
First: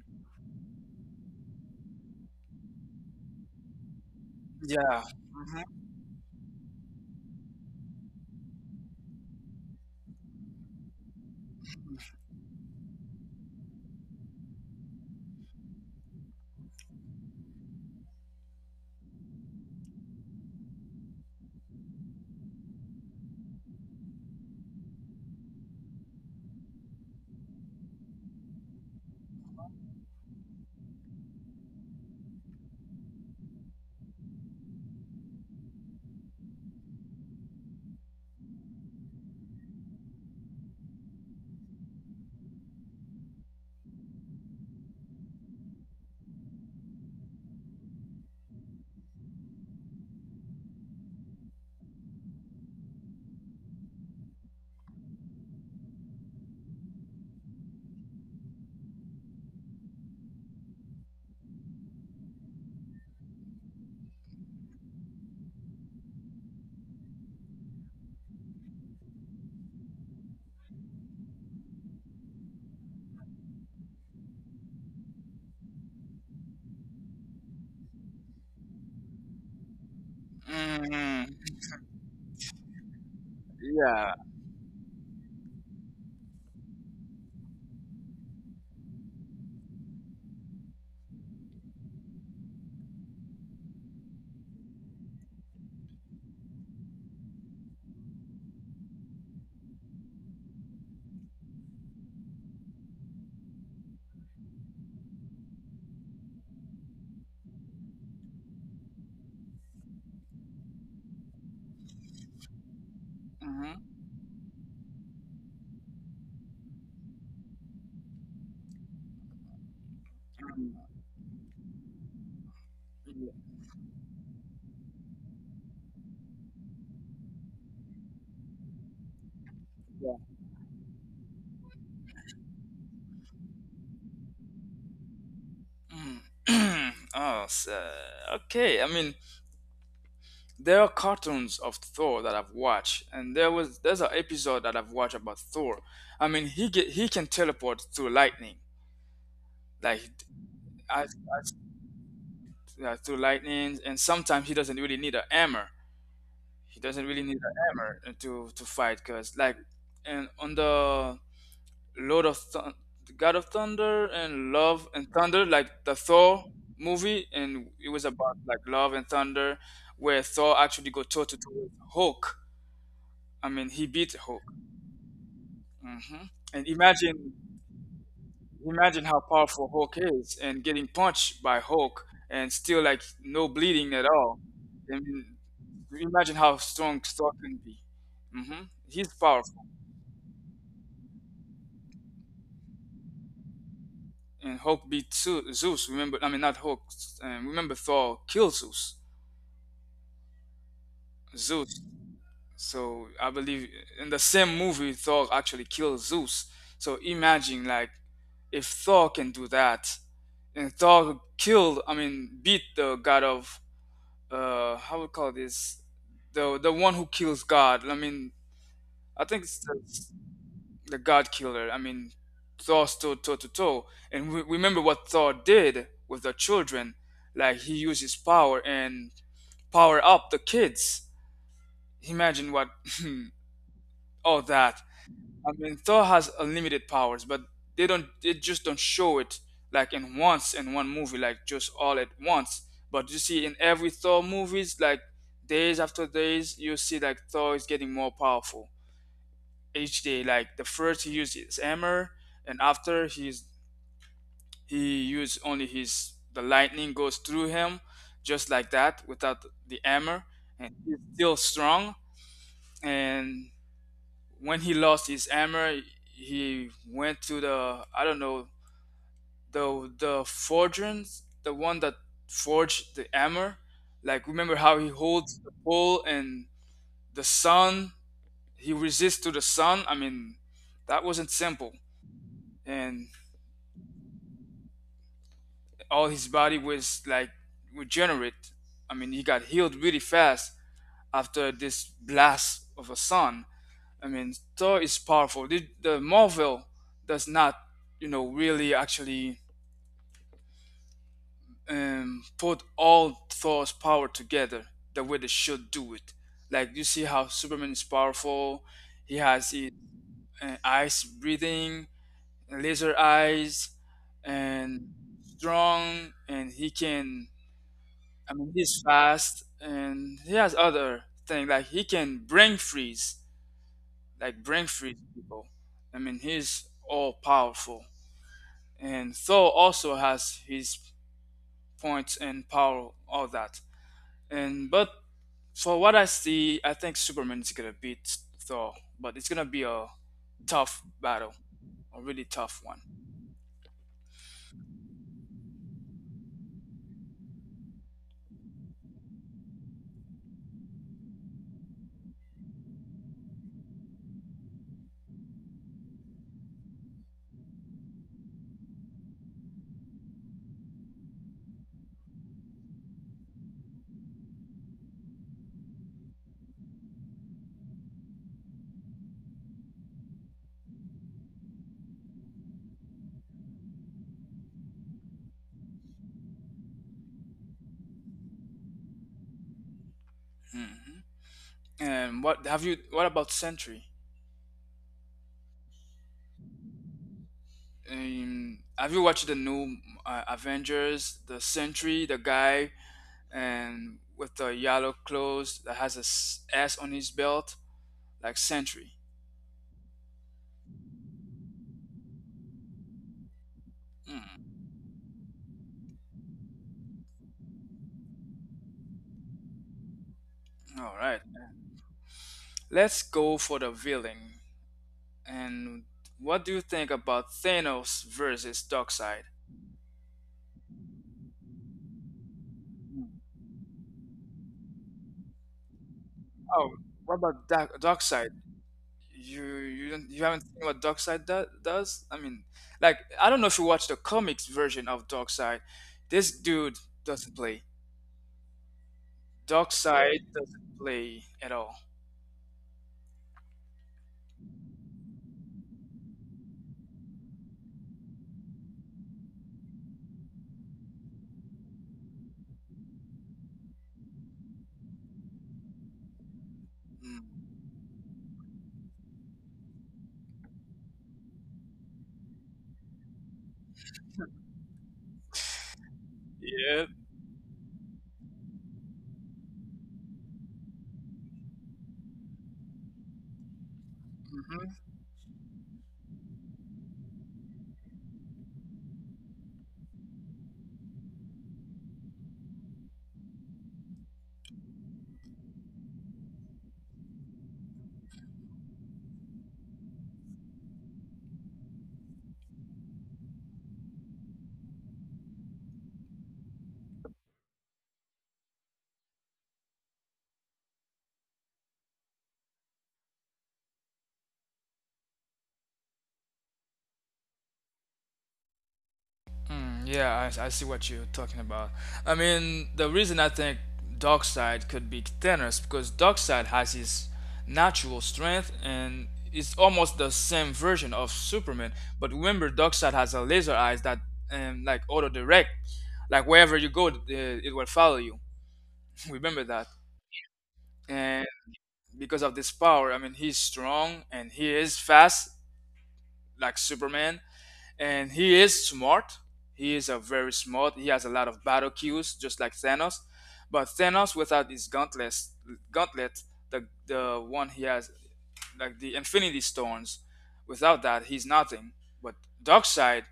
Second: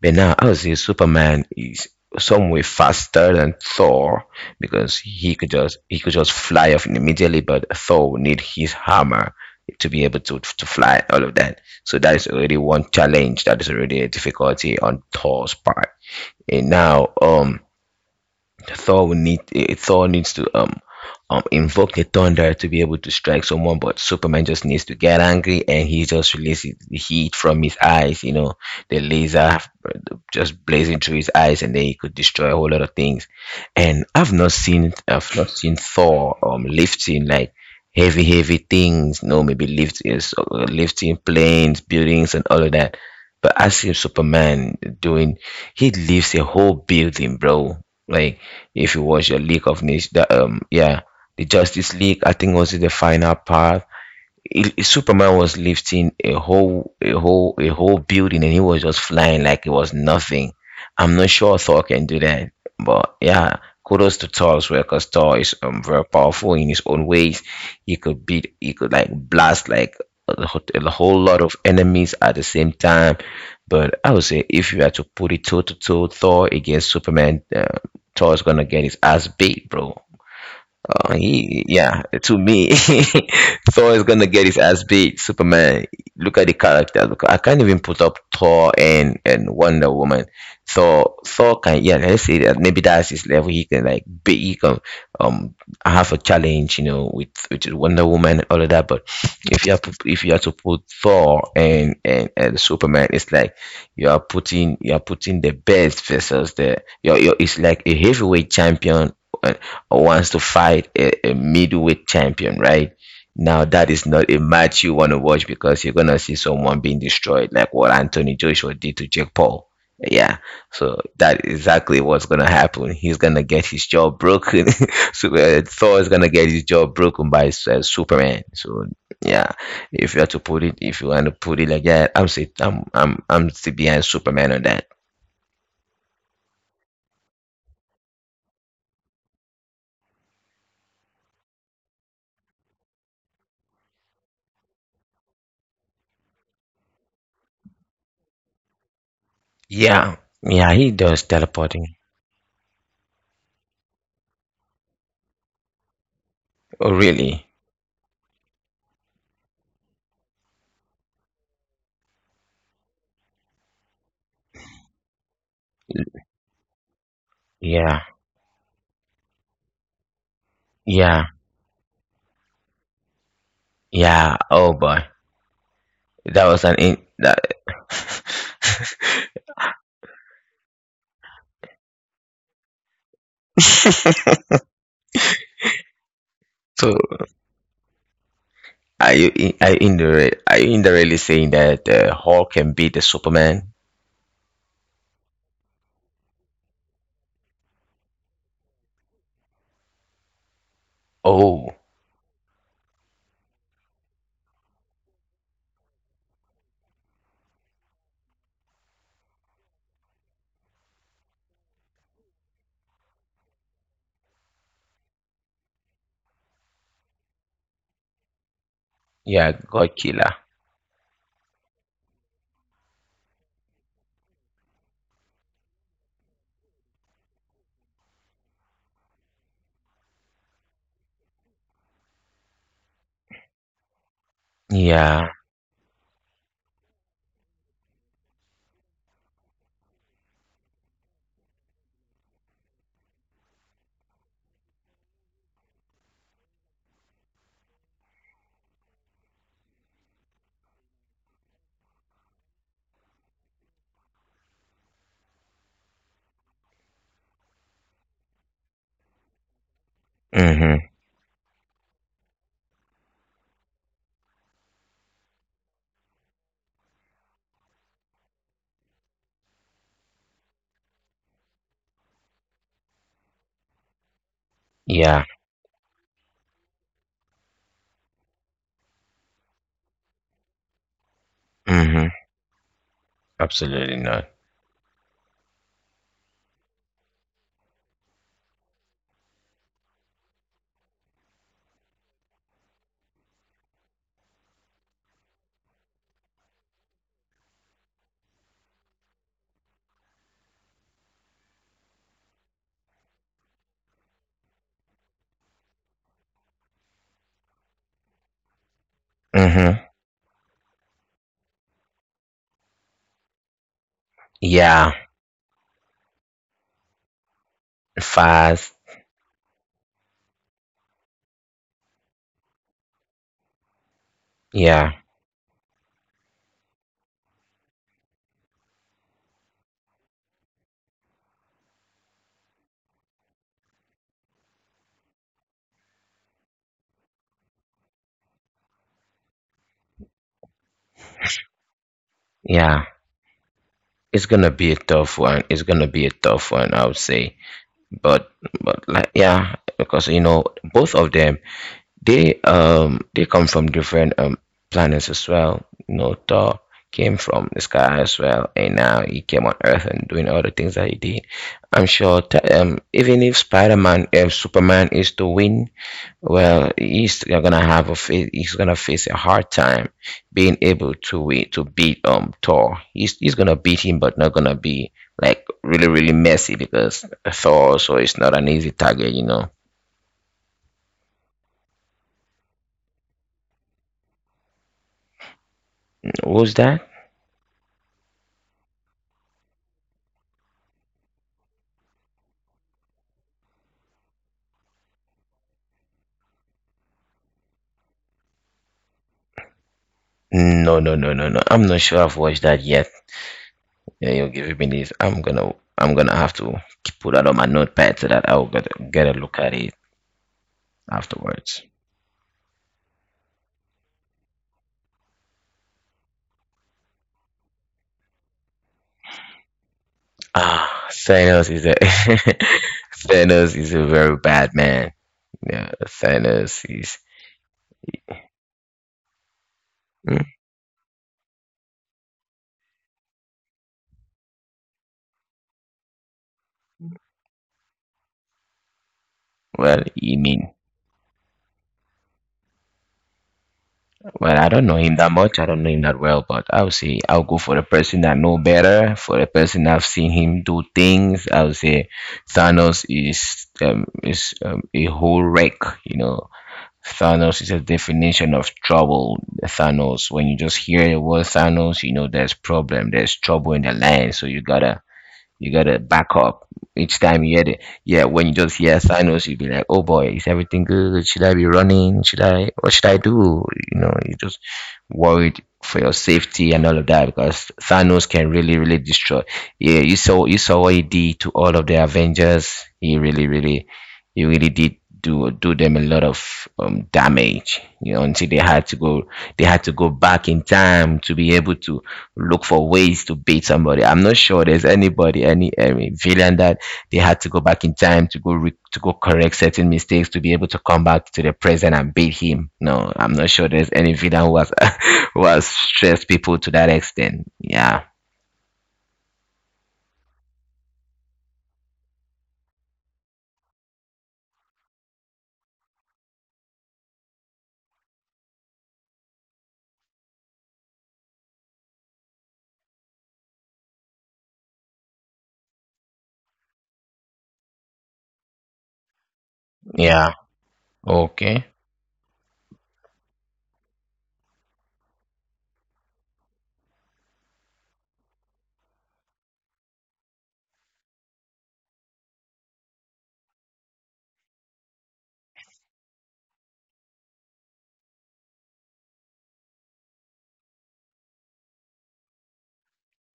[SPEAKER 2] but now I would say Superman is some way faster than Thor because
[SPEAKER 1] Yeah.
[SPEAKER 2] he could
[SPEAKER 1] Mm-hmm.
[SPEAKER 2] just he could just fly off immediately, but Thor would need his hammer to be able to fly all of that. So that is already one challenge. That is already a difficulty on Thor's part. And now, Thor would need eh, Thor needs to invoke the thunder to be able to strike someone, but Superman just needs to get angry and he just releases the heat from his eyes. You know, the laser just blazing through his eyes, and then he could destroy a whole lot of things. And I've not seen Thor lifting like heavy, heavy things. No, maybe lifting planes, buildings, and all of that. But I see Superman doing. He lifts a whole building, bro. Like if you watch a League of Nations, that yeah, the Justice League. I think was it the final part Superman was lifting a whole building and he was just flying like it was nothing. I'm not sure Thor can do that, but yeah, kudos to Thor as well because Thor is very powerful in his own ways. He could beat, he could like blast like a whole lot of enemies at the same time. But I would say if you had to put it toe to toe, Thor against Superman, Thor is gonna get his ass beat, bro.
[SPEAKER 1] Hmm.
[SPEAKER 2] Yeah, to me, Thor is
[SPEAKER 1] Yeah.
[SPEAKER 2] gonna get his ass beat. Superman, look at the character. Look, I can't even put up Thor and Wonder Woman. So Thor can, yeah, let's say that maybe that's his level. He can like be, he can um have a challenge, you know, with Wonder Woman and all of that. But if you have to put Thor and Superman, it's like you are putting the best versus the you you it's like a heavyweight champion and or wants to fight a middleweight champion, right? Now
[SPEAKER 1] Hmm.
[SPEAKER 2] that is not a match you want to watch because you're gonna see someone being destroyed, like what Anthony Joshua did to Jake Paul. Yeah, so that is exactly what's gonna happen. He's gonna get his jaw broken. So Thor is gonna get his jaw broken by Superman. So yeah,
[SPEAKER 1] Yeah.
[SPEAKER 2] if you have to put it, if you want to put it like that, I'm say, I'm still behind Superman on that.
[SPEAKER 1] Mm. Oh, so, okay. I mean, there are cartoons of Thor that I've watched, and there was, there's an episode that I've watched about Thor. I mean, he can teleport through lightning, like
[SPEAKER 2] Yeah, yeah,
[SPEAKER 1] I,
[SPEAKER 2] he does teleporting.
[SPEAKER 1] through lightning, and sometimes he doesn't really need a hammer. He doesn't
[SPEAKER 2] Oh
[SPEAKER 1] really need a
[SPEAKER 2] really?
[SPEAKER 1] hammer to fight, cause and on the Lord of Thun the God of Thunder and Love and Thunder, like the Thor movie, and it was
[SPEAKER 2] Yeah.
[SPEAKER 1] about like love and thunder, where Thor actually go toe to
[SPEAKER 2] Yeah,
[SPEAKER 1] toe with Hulk. I mean, he beat Hulk.
[SPEAKER 2] yeah. Oh boy,
[SPEAKER 1] hmm
[SPEAKER 2] that
[SPEAKER 1] And
[SPEAKER 2] was an in
[SPEAKER 1] imagine,
[SPEAKER 2] that.
[SPEAKER 1] imagine how powerful Hulk is, and getting punched by Hulk and still like no bleeding at all. I mean, imagine how
[SPEAKER 2] So
[SPEAKER 1] strong Thor can be. hmm He's
[SPEAKER 2] are you in,
[SPEAKER 1] powerful,
[SPEAKER 2] are you indirectly saying that the Hulk can beat the Superman?
[SPEAKER 1] and Hulk beat Zu- Zeus. Remember, I mean not Hulk. Remember Thor killed Zeus.
[SPEAKER 2] Oh,
[SPEAKER 1] Zeus. So I believe in the same movie, Thor actually kills Zeus. So imagine like if Thor can do that, and Thor killed, I mean, beat the god of how we call this, the one who kills god. I mean, I think
[SPEAKER 2] yeah, God killer.
[SPEAKER 1] the god killer. I mean, Thor stood toe to toe. And we, remember what Thor did with the children, like he used his power and power up the kids. Imagine what all that.
[SPEAKER 2] Yeah.
[SPEAKER 1] I mean, Thor has unlimited powers, but they don't. They just don't show it like in one movie, like just all at once. But you see, in every Thor movies, like days after days, you see like Thor is getting more powerful each day. Like the first he used his hammer, and after he used only his the lightning goes through him, just like that, without the hammer, and
[SPEAKER 2] Mm-hmm.
[SPEAKER 1] he's still strong. And when he lost his hammer, he went to the I don't know the forgeons, the one that forged the hammer. Like remember how he
[SPEAKER 2] Yeah.
[SPEAKER 1] holds the pole and the sun. He resists to the sun. I mean, that wasn't simple,
[SPEAKER 2] Mm-hmm.
[SPEAKER 1] and
[SPEAKER 2] Absolutely not.
[SPEAKER 1] all his body was like regenerate. I mean, he got healed really fast after this blast of a sun. I mean, Thor is powerful. The Marvel does not, really actually put all Thor's power together the way they should do it. Like you see how Superman is powerful. He has he,
[SPEAKER 2] Mm-hmm.
[SPEAKER 1] uh, ice breathing, laser eyes, and
[SPEAKER 2] Yeah.
[SPEAKER 1] strong, and he can. I mean,
[SPEAKER 2] Fast.
[SPEAKER 1] he's fast, and he has other thing like he can brain freeze, like brain
[SPEAKER 2] Yeah.
[SPEAKER 1] freeze people. I mean, he's all powerful. And Thor also has his points and power, all that. And but for what I see, I think Superman is gonna beat Thor, but it's gonna be a tough battle, a really tough one.
[SPEAKER 2] Yeah. It's gonna be a tough one. It's gonna be a tough one, I would say. But but like yeah, because you know both of them they they come from different planets as well. You know, Thor came from the sky as well, and now he came on Earth and doing all the things that he did. I'm sure that, even if Superman is to win, well, he's gonna face a hard time being able to win, to beat Thor. He's gonna beat him, but not gonna be like really really messy because Thor also is not an easy target. You know,
[SPEAKER 1] hmm And what have you? What about Sentry?
[SPEAKER 2] who's that?
[SPEAKER 1] Have you watched the new Avengers, the Sentry, the guy, and with the yellow clothes that has a S on his belt, like Sentry?
[SPEAKER 2] No, no, no, no, no, I'm not sure I've watched that yet. Yeah, you're giving
[SPEAKER 1] Mm.
[SPEAKER 2] me this. I'm gonna have to put that on my notepad so that I'll get a look at it
[SPEAKER 1] All right.
[SPEAKER 2] afterwards.
[SPEAKER 1] Let's go for the villain. And what do you think about Thanos versus Darkseid?
[SPEAKER 2] Ah, Thanos is a Thanos is a very bad man. Yeah, Thanos
[SPEAKER 1] Oh,
[SPEAKER 2] is.
[SPEAKER 1] what about Darkseid? You
[SPEAKER 2] Mm.
[SPEAKER 1] haven't seen what Darkseid does? I mean, like I don't know if you watch the comics version of Darkseid. This dude doesn't play.
[SPEAKER 2] Well, you
[SPEAKER 1] Darkseid
[SPEAKER 2] mean.
[SPEAKER 1] doesn't play at all.
[SPEAKER 2] Well, I don't know him that much. I don't know him that well, but I would say I'll go for the person that know better, for the person I've seen him do things. I would say Thanos is a whole wreck. You know, Thanos is
[SPEAKER 1] Mm.
[SPEAKER 2] a definition of trouble. Thanos, when you just hear the word Thanos, you know there's problem, there's trouble in the land. So you gotta back up
[SPEAKER 1] Yeah.
[SPEAKER 2] each time you hear it. Yeah, when you just hear signals, you'll be like, "Oh boy, is everything good? Should I be running? Should I? What should I do?" You know, you just worried for your safety and all of that because Thanos can really, really destroy. Yeah, you saw what he did to all of the Avengers. He really did do them a lot of damage. You know, until they had to go, they had to go back in time to be able to look for ways to beat somebody. I'm not sure there's anybody, any villain that they had to go back in time to to go correct certain mistakes to be able to come back to the present and beat him. No, I'm not sure there's any villain who has who has stressed people to that extent. Yeah,
[SPEAKER 1] Yeah, I see what you're talking about. I mean, the reason I think Darkseid could be thinner is because Darkseid has his natural strength and it's almost the same version of Superman. But remember, Darkseid has a laser eyes that like auto direct, like wherever you go, it will follow you. Remember that.
[SPEAKER 2] yeah,
[SPEAKER 1] And
[SPEAKER 2] okay,
[SPEAKER 1] because of this power, I mean, he's strong and he is fast, like Superman. And he is smart. He is a very smart. He has a lot of battle cues, just like Thanos. But Thanos, without gauntlet, the one he has, like the Infinity Stones, without that, he's nothing. But Darkseid,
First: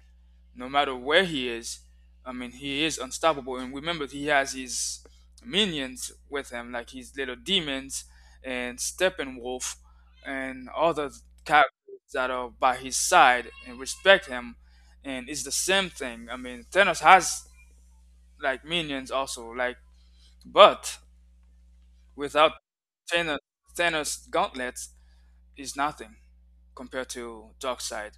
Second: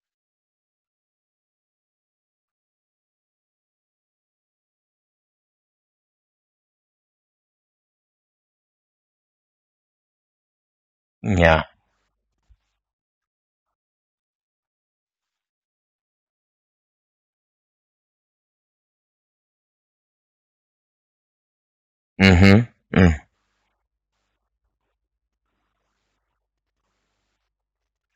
[SPEAKER 1] no matter where he is. I mean, he is unstoppable. And remember, he has his minions with him, like his little demons and Steppenwolf and other
[SPEAKER 2] yeah,
[SPEAKER 1] characters that are by his side and respect him. And it's the same thing. I mean, Thanos has like minions also, but without
[SPEAKER 2] mhm. Mm.
[SPEAKER 1] Thanos, Thanos gauntlets is nothing compared to Darkseid.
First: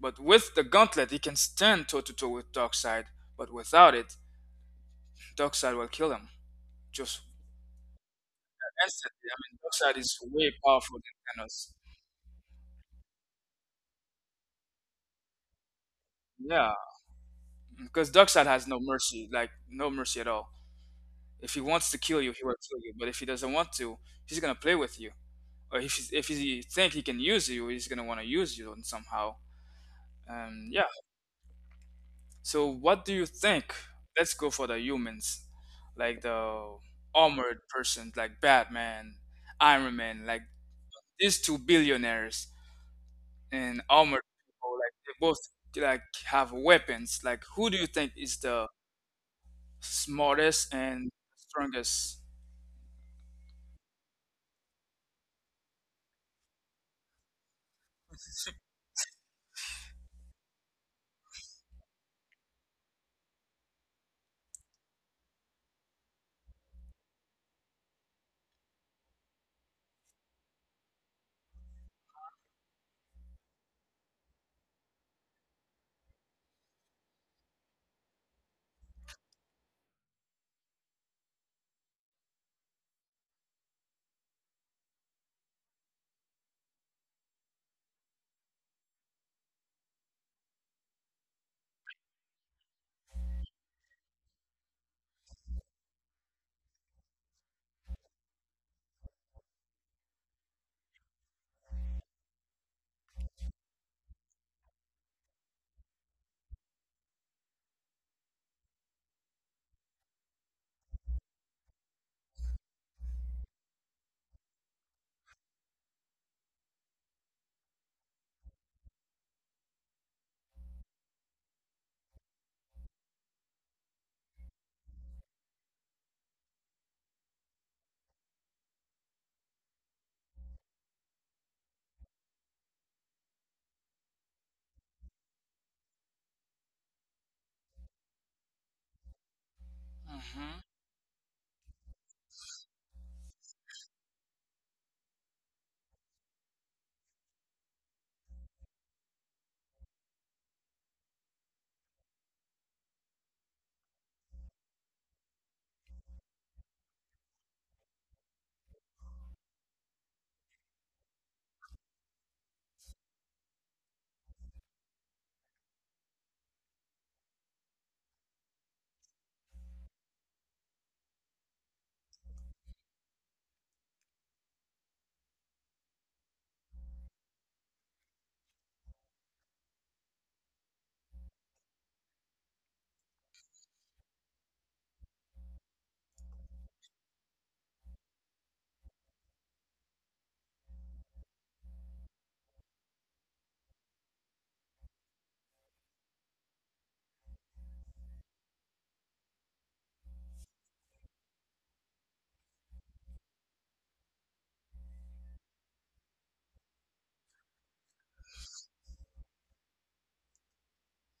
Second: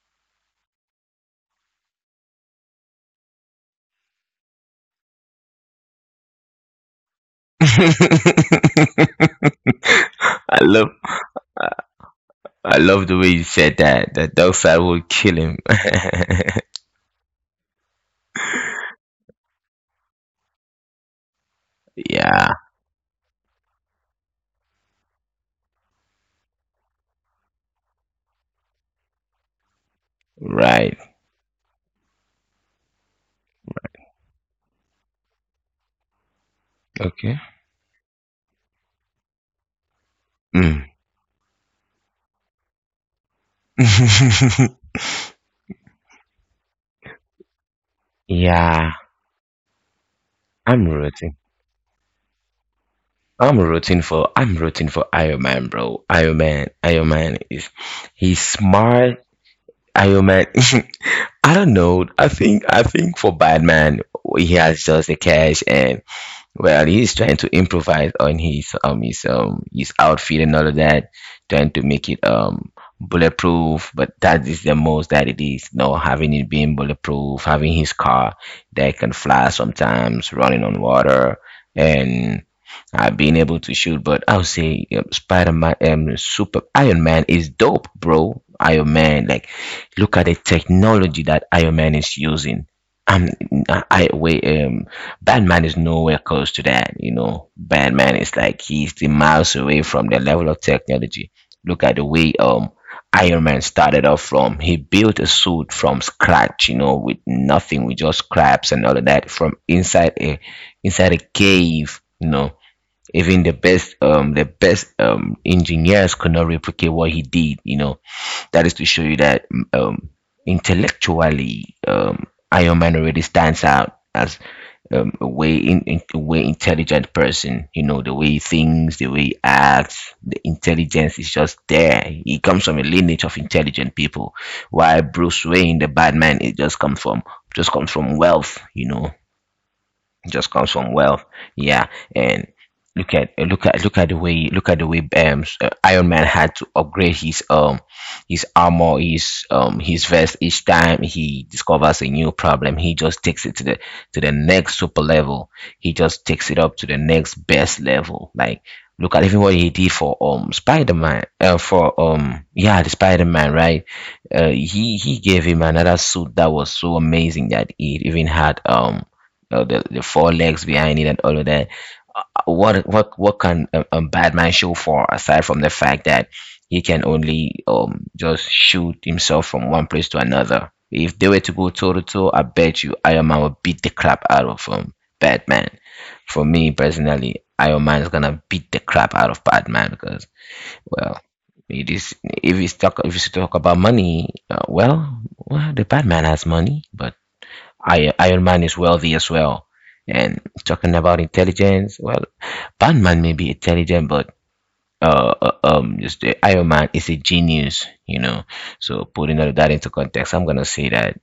[SPEAKER 1] But with the gauntlet, he can stand toe to toe with Darkseid. But without it, Darkseid will kill him. Just instantly. I mean, Darkseid is way
[SPEAKER 2] I love,
[SPEAKER 1] powerful than Thanos.
[SPEAKER 2] I love the way you said that. That dark side will kill him.
[SPEAKER 1] Yeah, because Darkseid has no mercy, like no mercy at all. If he wants to kill you, he
[SPEAKER 2] Yeah,
[SPEAKER 1] will kill you. But if he doesn't want to, he's gonna play with you. Or if he think he can use you, he's gonna want to use you on somehow. Yeah.
[SPEAKER 2] right.
[SPEAKER 1] So what do you think? Let's go for the humans, like the
[SPEAKER 2] Okay.
[SPEAKER 1] armored persons, like Batman, Iron Man, like
[SPEAKER 2] Mm.
[SPEAKER 1] these two billionaires and armored people. Like they both like have weapons. Like who do you think is the
[SPEAKER 2] Yeah,
[SPEAKER 1] smartest
[SPEAKER 2] I'm
[SPEAKER 1] and
[SPEAKER 2] rooting.
[SPEAKER 1] strongest?
[SPEAKER 2] I'm rooting for Iron Man, bro. Iron Man, Iron Man is he's smart. Iron Man. I don't know. I think for Batman, he has just the cash and well, he's trying to improvise on his outfit and all of that, trying to make it bulletproof. But that is the most that it is. No, having it being bulletproof, having his car that can fly sometimes, running on water, and being able to shoot. But I would say Spider Man, Super Iron Man is dope, bro. Iron Man, like, look at the technology that Iron Man is using. Um, I wait. Batman is nowhere close to that. You know, Batman is like he's the miles away from the level of technology. Look at the way Iron Man started off from. He built a suit from scratch, you know, with nothing, with just scraps and all of that from inside a inside a cave, you know. Even the best engineers could not replicate what he did, you know. That is to show you that um, intellectually, Iron Man already stands out as , in a way, intelligent person. You know the way he thinks, the way he acts, the intelligence is just there. He comes from a lineage of intelligent people. While Bruce Wayne, the bad man, it just comes from wealth. You know, just
[SPEAKER 1] hmm
[SPEAKER 2] comes from wealth. Yeah, and look at look at look at the way look at the way s- Iron Man had to upgrade his armor, his vest each time he discovers a new problem. He just takes it to the next super level. He just takes it up to the next best level. Like look at even what he did for Spider Man , for the Spider Man, right. He gave him another suit that was so amazing that it even had you know, the four legs behind it and all of that. What can a Batman show for aside from the fact that he can only just shoot himself from one place to another? If they were to go toe to toe, I bet you Iron Man would beat the crap out of Batman. For me personally, Iron Man is gonna beat the crap out of Batman because, well, it is. If you talk about money, well, the Batman has money, but Iron Man is wealthy as well. And talking about intelligence, well, Batman may be intelligent, but just the Iron Man is a genius, you know. So putting all that into context, I'm gonna say that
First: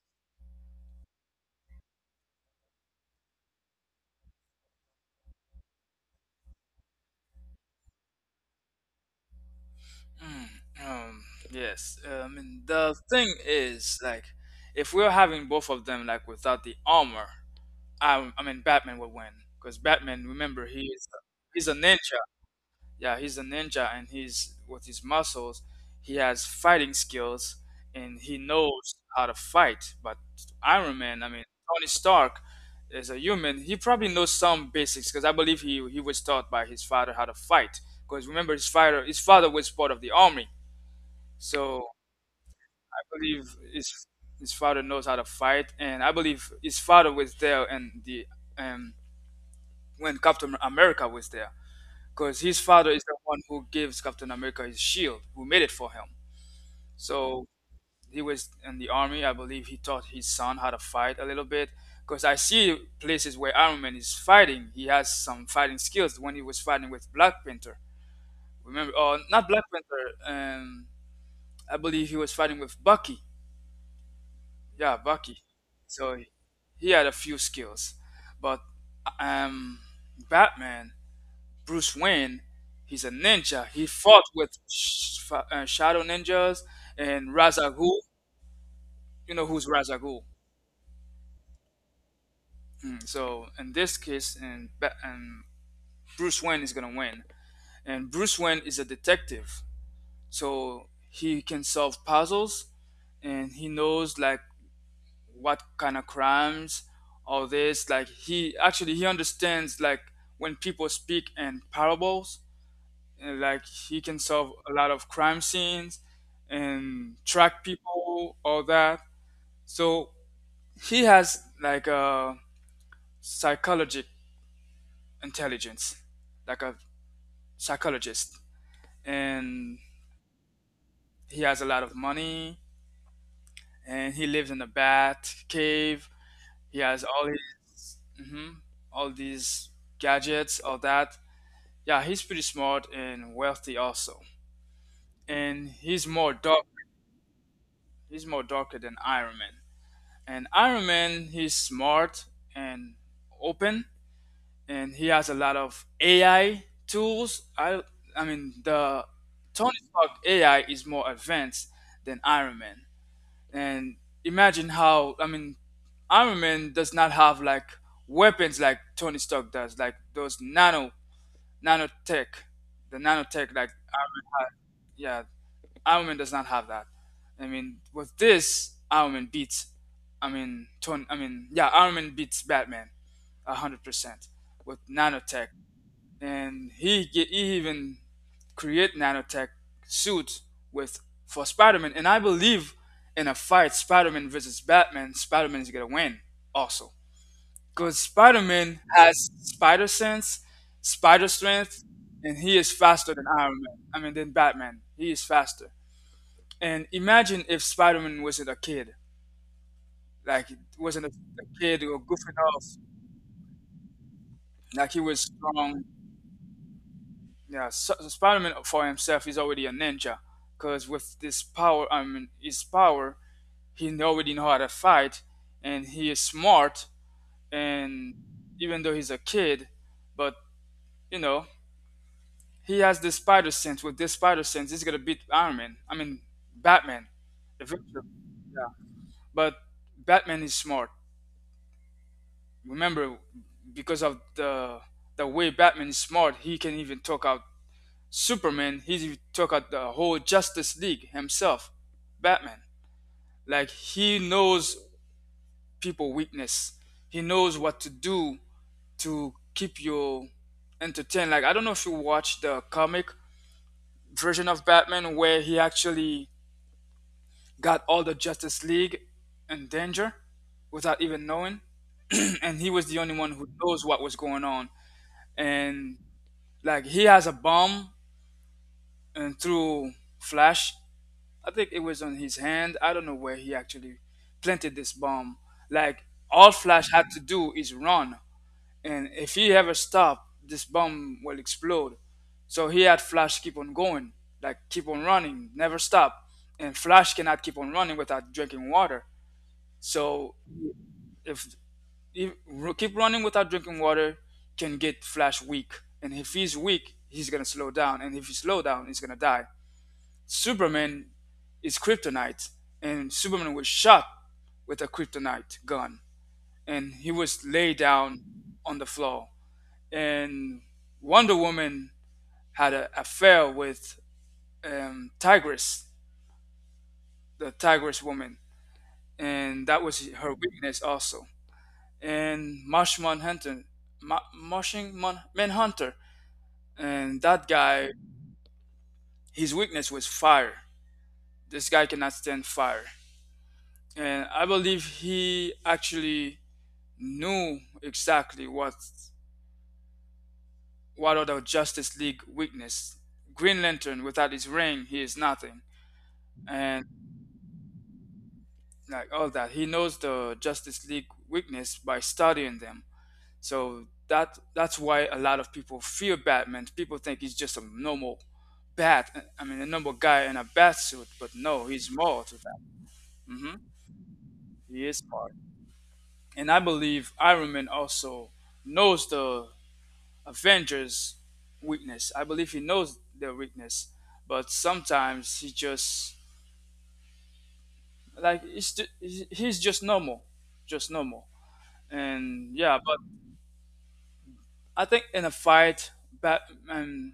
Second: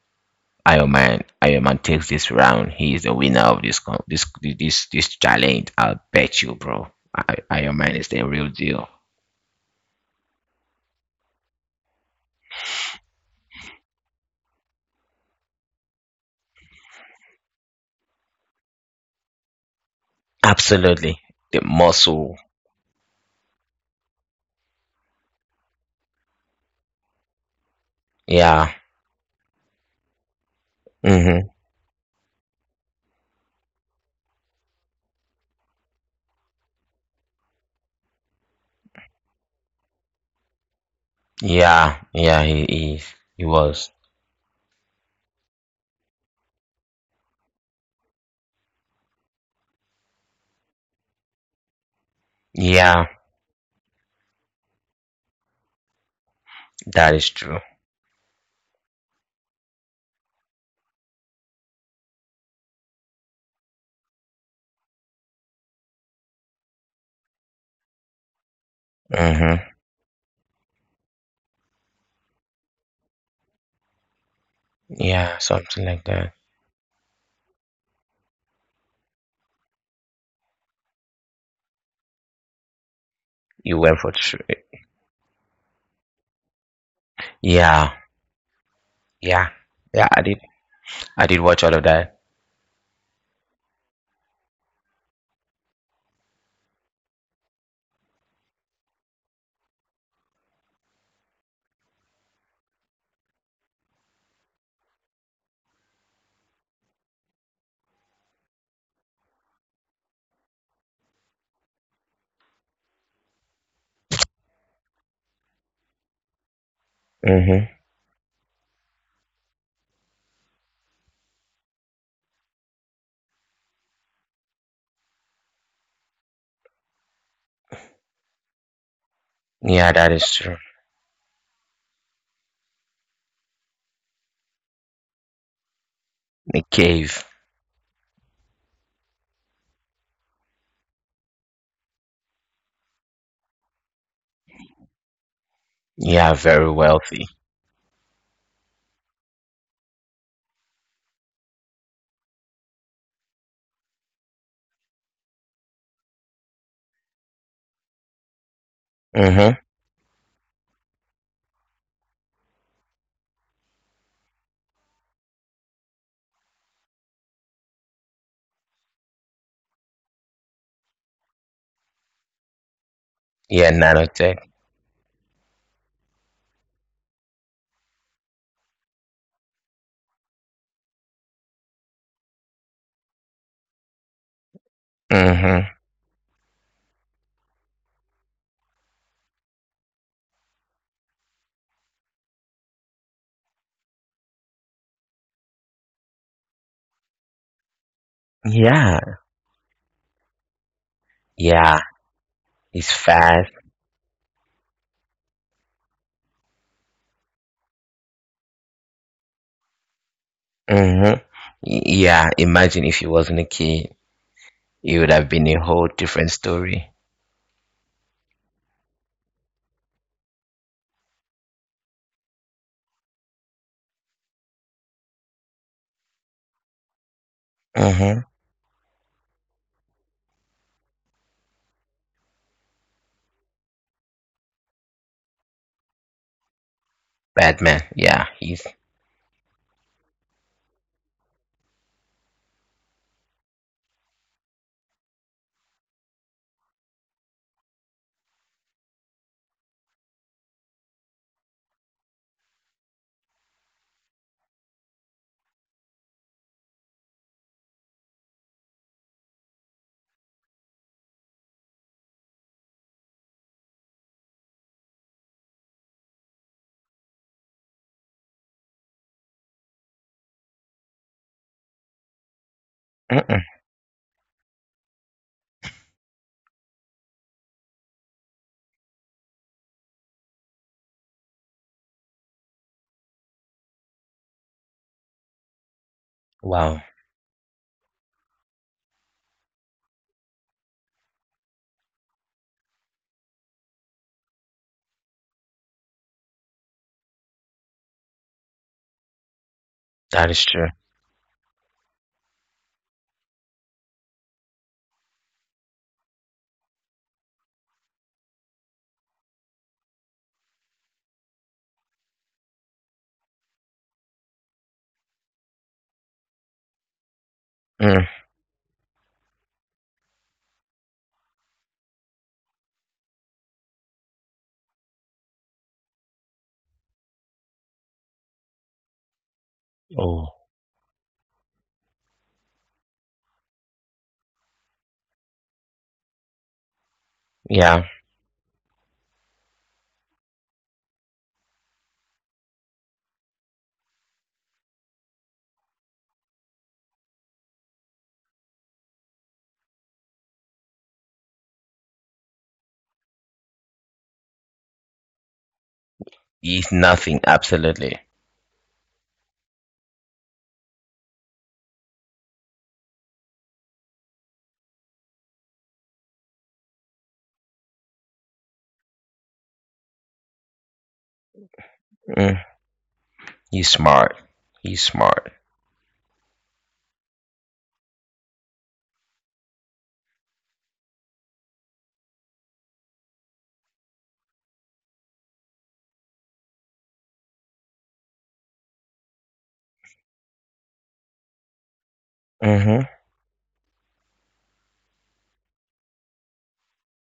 [SPEAKER 2] Iron Man takes this round. He is the winner of this con, this challenge. I'll bet you, bro. Iron Man is the real deal.
[SPEAKER 1] Um, yes. And the thing is, like, if we're having both of them, like, without the armor, I mean, Batman would win because Batman, remember,
[SPEAKER 2] Absolutely, the
[SPEAKER 1] he's a ninja.
[SPEAKER 2] muscle.
[SPEAKER 1] Yeah, he's a ninja, and he's with his muscles, he has fighting skills, and he
[SPEAKER 2] Yeah.
[SPEAKER 1] knows how to fight. But Iron Man, I mean,
[SPEAKER 2] Mm-hmm.
[SPEAKER 1] Tony Stark is a human. He probably knows some basics because I believe he was taught by his father how to fight. Because remember, his father was part of the army, so
[SPEAKER 2] Yeah. Yeah. He
[SPEAKER 1] I
[SPEAKER 2] is. He
[SPEAKER 1] believe
[SPEAKER 2] was.
[SPEAKER 1] his father knows how to fight, and I believe his father was there, and the um, when Captain America was there because his father is
[SPEAKER 2] Yeah.
[SPEAKER 1] the one who gives Captain America his shield, who made it for him.
[SPEAKER 2] That is
[SPEAKER 1] So
[SPEAKER 2] true.
[SPEAKER 1] he was in the army. I believe he taught his son how to fight a little bit. Because I see places where Iron Man is fighting. He has some fighting skills when he was fighting with Black Panther. Remember, oh, not Black
[SPEAKER 2] Mm-hmm.
[SPEAKER 1] Panther. I believe he was fighting with Bucky. Yeah, Bucky.
[SPEAKER 2] Yeah, something like
[SPEAKER 1] So
[SPEAKER 2] that.
[SPEAKER 1] he had a few skills, but um, Batman. Bruce Wayne. He's a ninja.
[SPEAKER 2] You
[SPEAKER 1] He
[SPEAKER 2] went for
[SPEAKER 1] fought
[SPEAKER 2] tr-
[SPEAKER 1] with shadow ninjas and
[SPEAKER 2] yeah,
[SPEAKER 1] Razagul. You know
[SPEAKER 2] yeah,
[SPEAKER 1] who's
[SPEAKER 2] yeah.
[SPEAKER 1] Razagul.
[SPEAKER 2] I did. I did watch all of that.
[SPEAKER 1] So in this case, and, Ba- and Bruce Wayne is gonna win. And Bruce Wayne is a detective, so he can solve puzzles, and he knows like what kind of crimes, all this. Like he understands like when people speak in parables, and like he can solve a lot of crime scenes and track
[SPEAKER 2] Mm-hmm.
[SPEAKER 1] people, all that. So he has like a psychologic intelligence, like a psychologist, and
[SPEAKER 2] Yeah, that is true.
[SPEAKER 1] he has a lot of money, and he lives in a bat cave. He
[SPEAKER 2] The
[SPEAKER 1] has all
[SPEAKER 2] cave.
[SPEAKER 1] his hmm all these gadgets, all that. Yeah, he's pretty smart and wealthy also, and
[SPEAKER 2] Yeah, very wealthy.
[SPEAKER 1] he's more darker than Iron Man. And Iron Man, he's smart and open, and he has a lot of AI tools. I mean, the
[SPEAKER 2] Mm-hmm.
[SPEAKER 1] Tony Stark AI is more advanced than Iron Man. And imagine how, I mean, Iron Man does not have like weapons like Tony Stark does, like those nanotech, the nanotech like
[SPEAKER 2] Yeah,
[SPEAKER 1] Iron, Man,
[SPEAKER 2] nanotech.
[SPEAKER 1] yeah, Ironman does not have that. I mean, with this, Ironman beats. I mean, Tony. I mean, Yeah, Ironman beats Batman 100% with nanotech,
[SPEAKER 2] Mm-hmm.
[SPEAKER 1] and he even create nanotech suit with for Spider-Man. And I believe in a fight, Spider-Man versus Batman, Spider-Man is gonna win also because Spider-Man
[SPEAKER 2] Yeah,
[SPEAKER 1] has spider sense, spider strength,
[SPEAKER 2] yeah.
[SPEAKER 1] and he is
[SPEAKER 2] He's
[SPEAKER 1] faster than
[SPEAKER 2] fast.
[SPEAKER 1] Iron Man. I mean, than Batman. He is faster. And imagine if Spider-Man wasn't a kid, like wasn't
[SPEAKER 2] Mm-hmm.
[SPEAKER 1] a kid or
[SPEAKER 2] Yeah.
[SPEAKER 1] goofing off,
[SPEAKER 2] Imagine if he wasn't a kid,
[SPEAKER 1] like he
[SPEAKER 2] it would
[SPEAKER 1] was
[SPEAKER 2] have been a
[SPEAKER 1] strong.
[SPEAKER 2] whole different story.
[SPEAKER 1] Yeah, so Spider-Man for himself is already a ninja, because with this power, I mean his power, he already know how to fight, and he is smart. And
[SPEAKER 2] Mm-hmm.
[SPEAKER 1] even though he's a kid, but you know he has this spider sense. With this spider sense, he's gonna beat Iron Man. I mean Batman, eventually.
[SPEAKER 2] Batman. Yeah,
[SPEAKER 1] Yeah,
[SPEAKER 2] he's.
[SPEAKER 1] but Batman is smart. Remember, because of the way Batman is smart, he can even talk out Superman. He even took out the whole Justice League himself. Batman, like he knows people weakness. He knows what to do to keep you entertained. Like I don't know if you watched the comic version of Batman where he actually got all the Justice League in danger without even knowing, and he was the only one
[SPEAKER 2] Mm-mm.
[SPEAKER 1] who knows what was going on. And like he has a bomb and through flash. I think it was on his hand. I don't know where he actually planted this bomb. Like all
[SPEAKER 2] Wow,
[SPEAKER 1] Flash had to do is run, and if he ever stopped, this bomb will explode. So he had Flash keep on going, like keep on running, never stop. And Flash cannot keep on running without drinking water.
[SPEAKER 2] that
[SPEAKER 1] So
[SPEAKER 2] is true.
[SPEAKER 1] if if, ru- keep running without drinking water can get Flash weak. And if he's weak, he's gonna slow down. And if he slow down, he's gonna die. Superman is kryptonite, and Superman was shot with a kryptonite gun, and he was laid
[SPEAKER 2] Mm.
[SPEAKER 1] down on the floor. And Wonder Woman had an affair with Tigress, the Tigress woman, and that was
[SPEAKER 2] Oh,
[SPEAKER 1] her weakness also. And Marshman Hunter, Manhunter. And that
[SPEAKER 2] yeah.
[SPEAKER 1] guy, his weakness was fire. This guy cannot stand fire. And I believe he actually knew exactly what are the Justice League weakness. Green Lantern without his ring, he is nothing.
[SPEAKER 2] He's
[SPEAKER 1] And
[SPEAKER 2] nothing. Absolutely.
[SPEAKER 1] like all that. He knows the Justice League weakness by studying them. So that's why a lot of people fear Batman. People think he's just a normal bat. I mean, a normal guy in a bat suit, but no, he's more to
[SPEAKER 2] Mm,
[SPEAKER 1] that.
[SPEAKER 2] he's smart. He's
[SPEAKER 1] He is
[SPEAKER 2] smart.
[SPEAKER 1] smart. And I believe Iron Man also knows the Avengers' weakness. I believe he knows their weakness. But sometimes he just, like, he's, ju- he's just normal. Just normal. And yeah,
[SPEAKER 2] Hmm.
[SPEAKER 1] but I think in a fight, Batman,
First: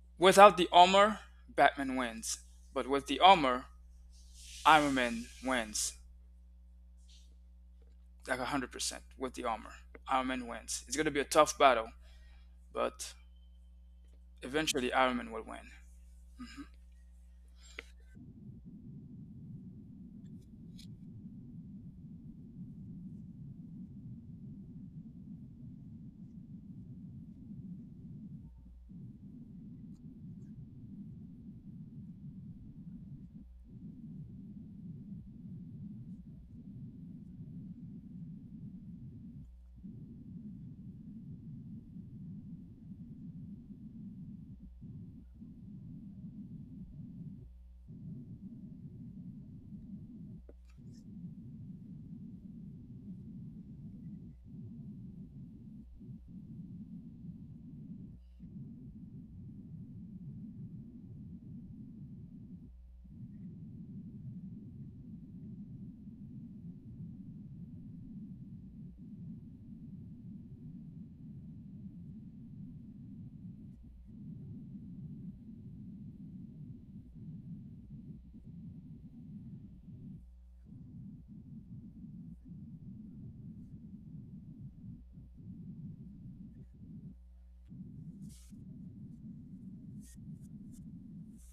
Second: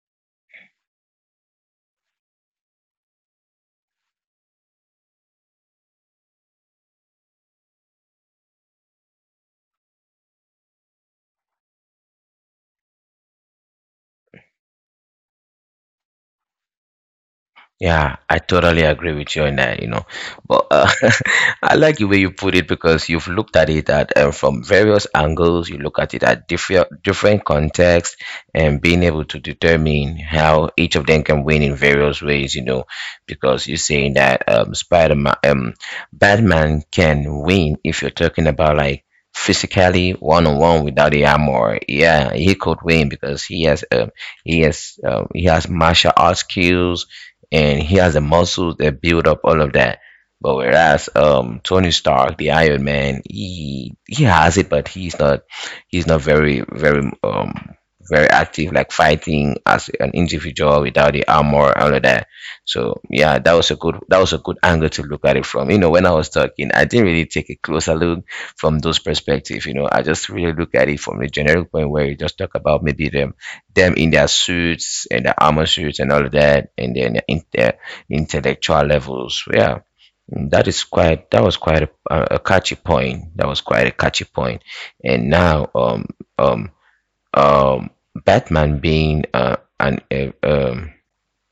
[SPEAKER 1] without the armor, Batman wins. But with the armor, Iron Man wins. Like 100% with the armor. Iron Man wins. It's going to be a tough battle, but eventually Iron Man will win.
[SPEAKER 2] Yeah, I totally agree with you on that, you know. But I like the way you put it because you've looked at it at from various angles. You look at it at different contexts and being able to determine how each of them can win in various ways, you know, because you're saying that Spider-Man, Batman can win if you're talking about like physically one-on-one without the armor. Yeah, he could win because he has martial arts skills and he has the muscles that build up all of that. But whereas Tony Stark, the Iron Man, he has it, but he's not very very active like fighting as an individual without the armor all of that. So yeah, that was a good angle to look at it from. You know, when I was talking, I didn't really take a closer look from those perspective. You know, I just really look at it from the generic point where you just talk about maybe them in their suits and their armor suits and all of that, and then in their intellectual levels. Yeah, mm, that is quite. That was quite a catchy point. That was quite a catchy point. And now, um, um, Batman being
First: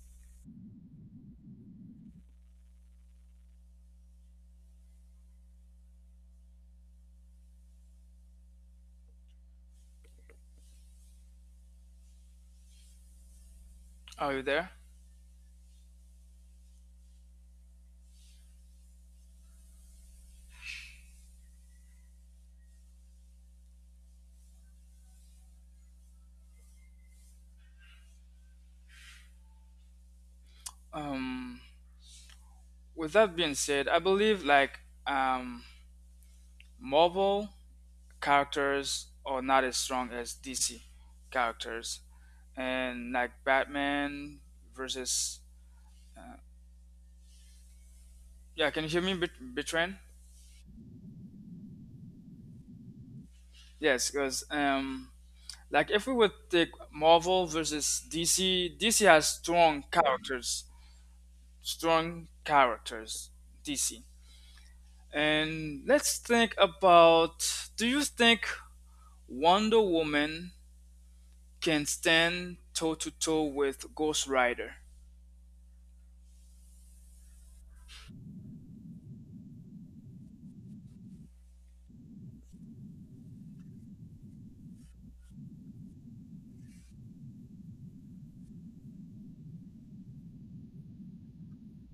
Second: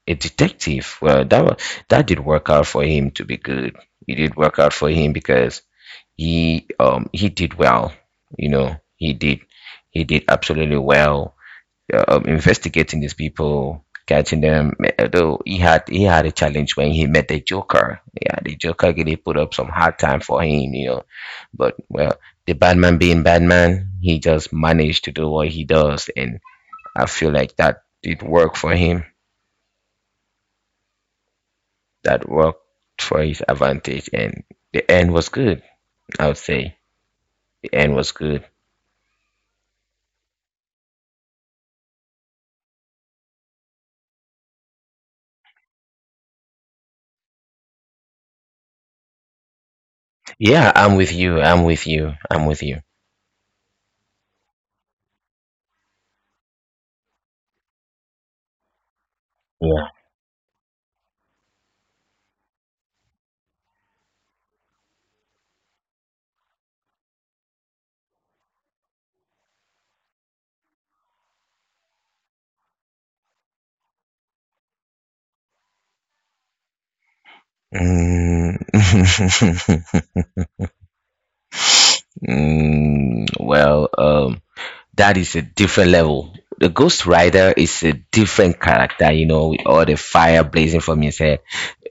[SPEAKER 2] a detective. Well, that did work out for him to be good. It did work out for him because he did well. You know, he did absolutely well investigating these people,
[SPEAKER 1] Are
[SPEAKER 2] catching
[SPEAKER 1] you there?
[SPEAKER 2] them. Though he had a challenge when he met the Joker. Yeah, the Joker really put up some hard time for him, you know. But well, the Batman being Batman, he just managed to do what he does, and I feel like that did work for him.
[SPEAKER 1] Um,
[SPEAKER 2] That worked
[SPEAKER 1] with
[SPEAKER 2] for
[SPEAKER 1] that
[SPEAKER 2] his
[SPEAKER 1] being said, I
[SPEAKER 2] advantage,
[SPEAKER 1] believe
[SPEAKER 2] and the end was
[SPEAKER 1] um,
[SPEAKER 2] good. I would say
[SPEAKER 1] Marvel
[SPEAKER 2] the end was good.
[SPEAKER 1] characters are not as strong as DC characters, and like Batman versus yeah. Can you hear me, Betran?
[SPEAKER 2] Yeah, I'm with you. I'm with you. I'm with you.
[SPEAKER 1] Yes, because like if we would take Marvel versus DC, DC has strong
[SPEAKER 2] Yeah.
[SPEAKER 1] characters, strong characters. DC, and let's think about. Do you think Wonder Woman can stand toe to toe with Ghost Rider?
[SPEAKER 2] Mm. Mm, well, that is a different level. The Ghost Rider is a different character, you know, with all the fire blazing from his head.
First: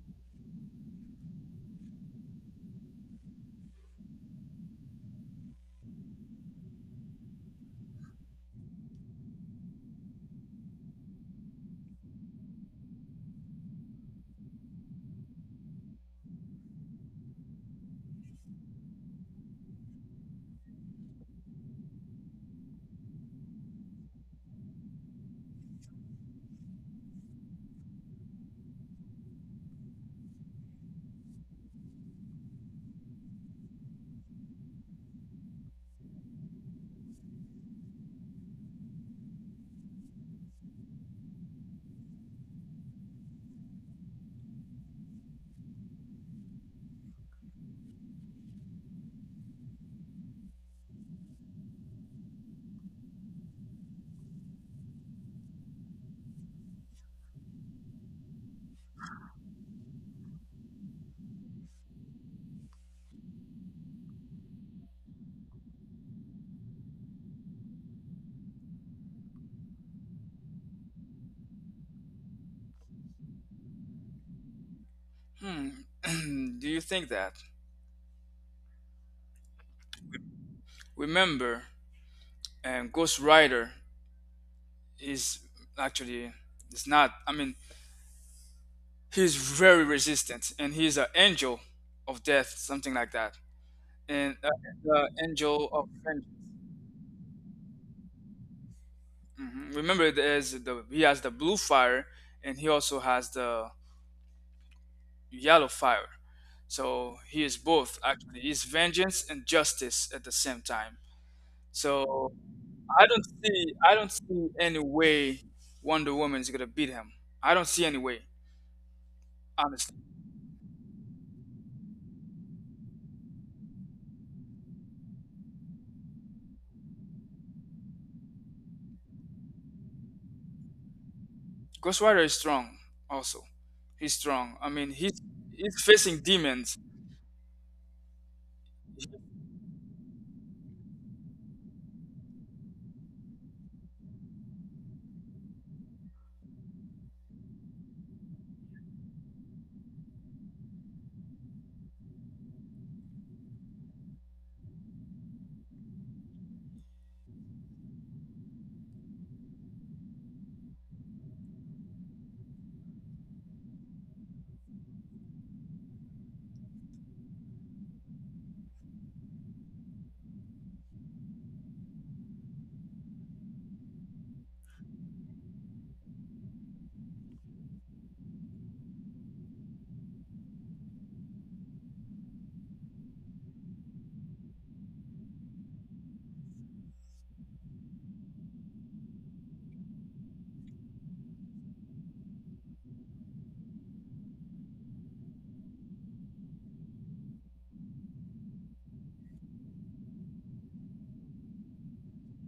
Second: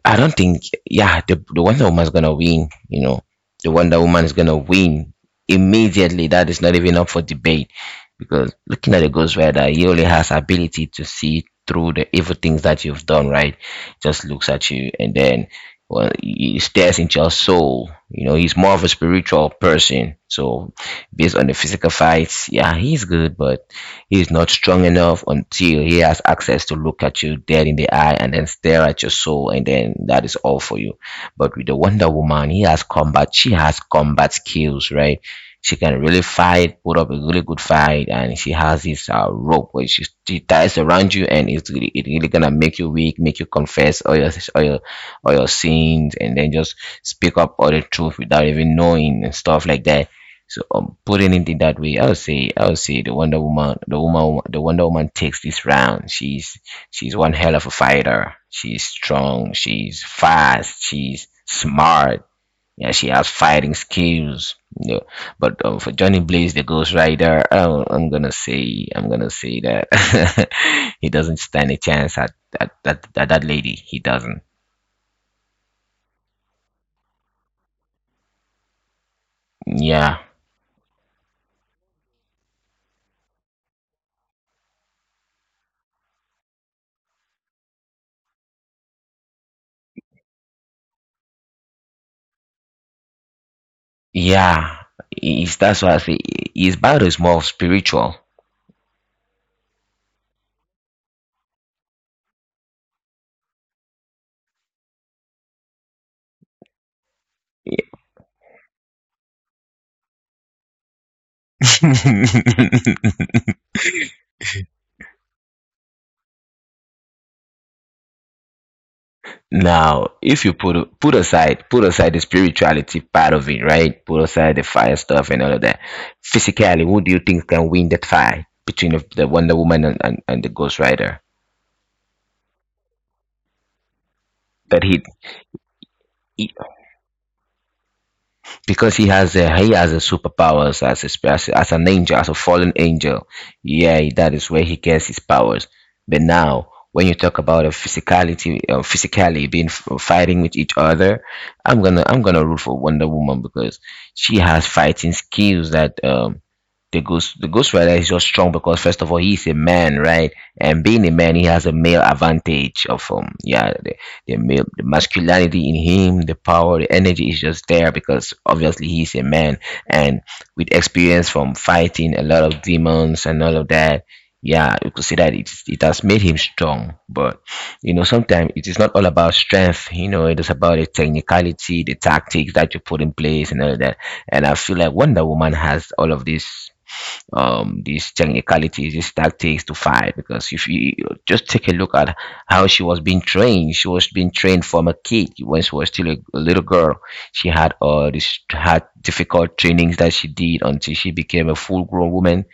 [SPEAKER 2] I don't think, yeah, the Wonder Woman's gonna win, you know. The Wonder Woman is gonna win immediately. That is not even up for debate because looking at the Ghost Rider, he only has ability to see through the evil things that you've done, right? Just looks at you and then, well, he stares into your soul. You know, he's more of a spiritual person, so based on the physical fights. Yeah, he's good, but he's not strong enough until he has access to look at you dead in the eye and then stare at your soul, and then that is all for you. But with the Wonder Woman, he has combat. She has combat skills, right? She can really fight, put up a really good fight, and she has this rope where she ties around you, and it really gonna make you weak, make you confess all your sins, and then just speak up all the truth without even knowing and stuff like that. So putting it in that way, I would say the Wonder Woman, the Wonder Woman takes this round. She's one hell of a fighter. She's strong. She's fast. She's smart. Yeah, she has fighting skills. You know. But for Johnny Blaze, the Ghost Rider, oh, I'm gonna say that he doesn't stand a chance at that lady. He doesn't.
[SPEAKER 1] Hmm, do you think that?
[SPEAKER 2] Yeah,
[SPEAKER 1] Remember, and Ghost Rider is actually it's not. I mean, he's very resistant, and he's an angel of death, something like that, and
[SPEAKER 2] yeah.
[SPEAKER 1] the angel
[SPEAKER 2] That's why
[SPEAKER 1] of
[SPEAKER 2] I say
[SPEAKER 1] vengeance.
[SPEAKER 2] his battle is more spiritual.
[SPEAKER 1] Mhm. Remember, there's the he has the blue fire, and he also has the yellow fire. So he is both actually. He's vengeance and justice at the same time. So I don't see any way Wonder Woman is gonna beat him. I don't see any way, honestly.
[SPEAKER 2] Now, if you put aside the spirituality part of it, right? Put aside the fire stuff and all of that. Physically, who do you think can win that fight between the Wonder Woman and the Ghost Rider?
[SPEAKER 1] Ghost Rider is strong also. He's strong. I
[SPEAKER 2] That
[SPEAKER 1] mean
[SPEAKER 2] hit.
[SPEAKER 1] he's facing demons.
[SPEAKER 2] Because he has a superpowers as as an angel, as a fallen angel. Yeah, that is where he gets his powers. But now when you talk about a physicality, physically being fighting with each other, I'm gonna root for Wonder Woman because she has fighting skills that, the Ghost Rider is just strong because first of all, he's a man, right? And being a man, he has a male advantage of, the male, the masculinity in him, the power, the energy is just there because obviously he's a man. And with experience from fighting a lot of demons and all of that, yeah, you could say that it has made him strong. But you know, sometimes it is not all about strength. You know, it is about the technicality, the tactics that you put in place and all of that. And I feel like Wonder Woman has all of this, these technicalities, these tactics to fight. Because if you just take a look at how she was being trained, she was being trained from a kid when she was still a little girl. She had all this had difficult trainings that she did until she became a full grown woman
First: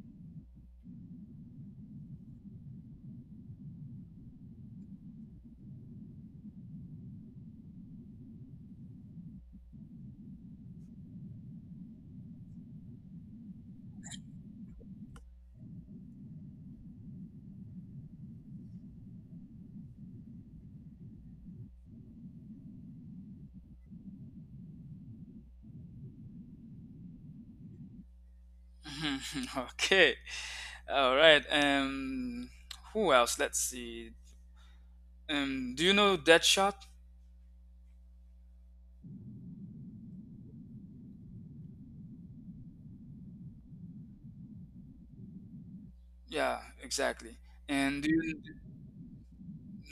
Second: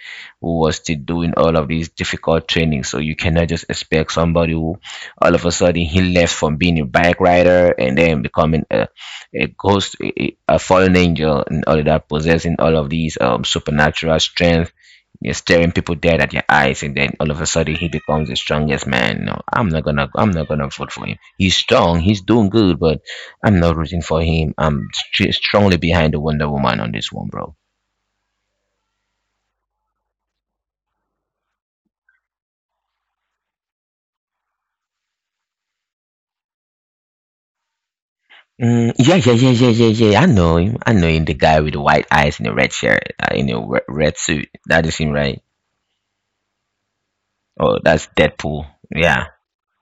[SPEAKER 2] who was still doing all of these difficult trainings. So you cannot just expect somebody who all of a sudden he left from being a bike rider and then becoming a fallen angel, and all of that, possessing all of these supernatural strength. You're staring people dead at your eyes, and then all of a sudden he becomes the strongest man. No, I'm not gonna vote for him. He's strong, he's doing good, but I'm not rooting for him. I'm strongly behind the Wonder Woman on this one, bro.
[SPEAKER 1] Okay. All right. Um, who else? Let's see. Um, do you know Deadshot?
[SPEAKER 2] Mm, yeah, yeah, yeah, yeah, yeah, yeah. I know him. I know him. The guy with the white eyes and the red shirt, in a red suit. That is him, right?
[SPEAKER 1] Yeah, exactly.
[SPEAKER 2] Oh,
[SPEAKER 1] And do
[SPEAKER 2] that's
[SPEAKER 1] you
[SPEAKER 2] Deadpool. Yeah.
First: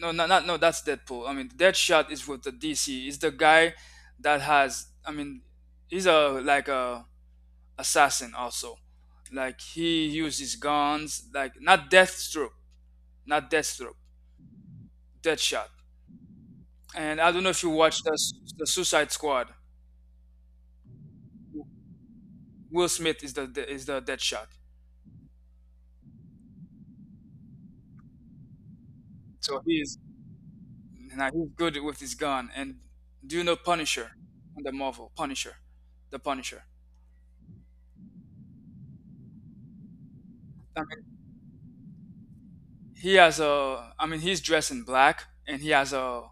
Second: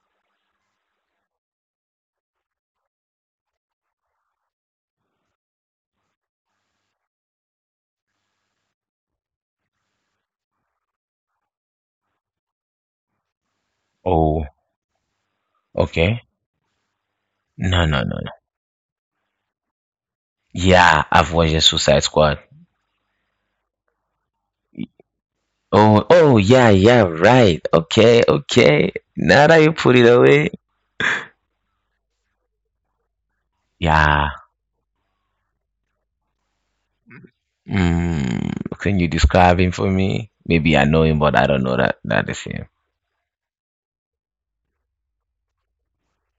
[SPEAKER 1] no not, not no, that's Deadpool. I mean Deadshot is with the DC. He's the guy that has I mean he's a like a assassin also. Like he uses guns, like not Deathstroke, not Deathstroke,
[SPEAKER 2] Oh,
[SPEAKER 1] Deadshot.
[SPEAKER 2] okay.
[SPEAKER 1] And I don't know if you
[SPEAKER 2] No, no,
[SPEAKER 1] watched
[SPEAKER 2] no.
[SPEAKER 1] the Suicide Squad.
[SPEAKER 2] Yeah, I've watched the Suicide Squad.
[SPEAKER 1] Will Smith is the Deadshot.
[SPEAKER 2] Oh, oh, yeah, yeah, right. Okay, okay. Now that
[SPEAKER 1] So
[SPEAKER 2] you put
[SPEAKER 1] he's
[SPEAKER 2] it away,
[SPEAKER 1] now he's good with his gun. And do you know Punisher
[SPEAKER 2] yeah.
[SPEAKER 1] in the Marvel? Punisher, the Punisher.
[SPEAKER 2] Mm, can you describe him for me? Maybe I
[SPEAKER 1] I
[SPEAKER 2] know
[SPEAKER 1] mean,
[SPEAKER 2] him, but I don't know that is him.
[SPEAKER 1] he has a. I mean, he's dressed in black, and he has a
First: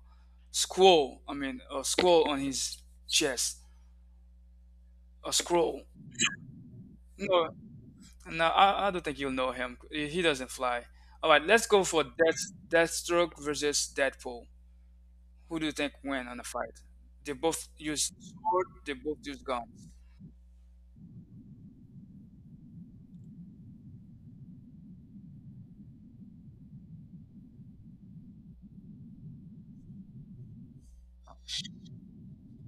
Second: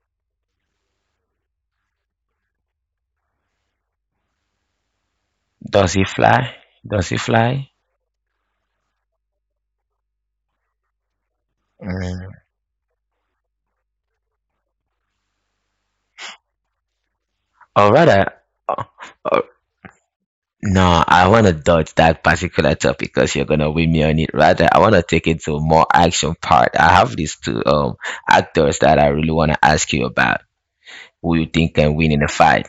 [SPEAKER 1] scroll. I mean, a scroll on his chest. A scroll.
[SPEAKER 2] Does he fly? Does he
[SPEAKER 1] No.
[SPEAKER 2] fly?
[SPEAKER 1] No, I don't think you'll know him. He doesn't fly. All right, let's go for
[SPEAKER 2] Mm.
[SPEAKER 1] Deathstroke versus Deadpool. Who do you think win on the fight? They both
[SPEAKER 2] Or
[SPEAKER 1] use
[SPEAKER 2] rather,
[SPEAKER 1] sword.
[SPEAKER 2] oh,
[SPEAKER 1] They both
[SPEAKER 2] oh,
[SPEAKER 1] use guns.
[SPEAKER 2] no, I want to dodge that particular topic because you're gonna win me on it. Rather, I want to take it to a more action part. I have these two actors that I really want to ask you about. Who you think can win in a fight?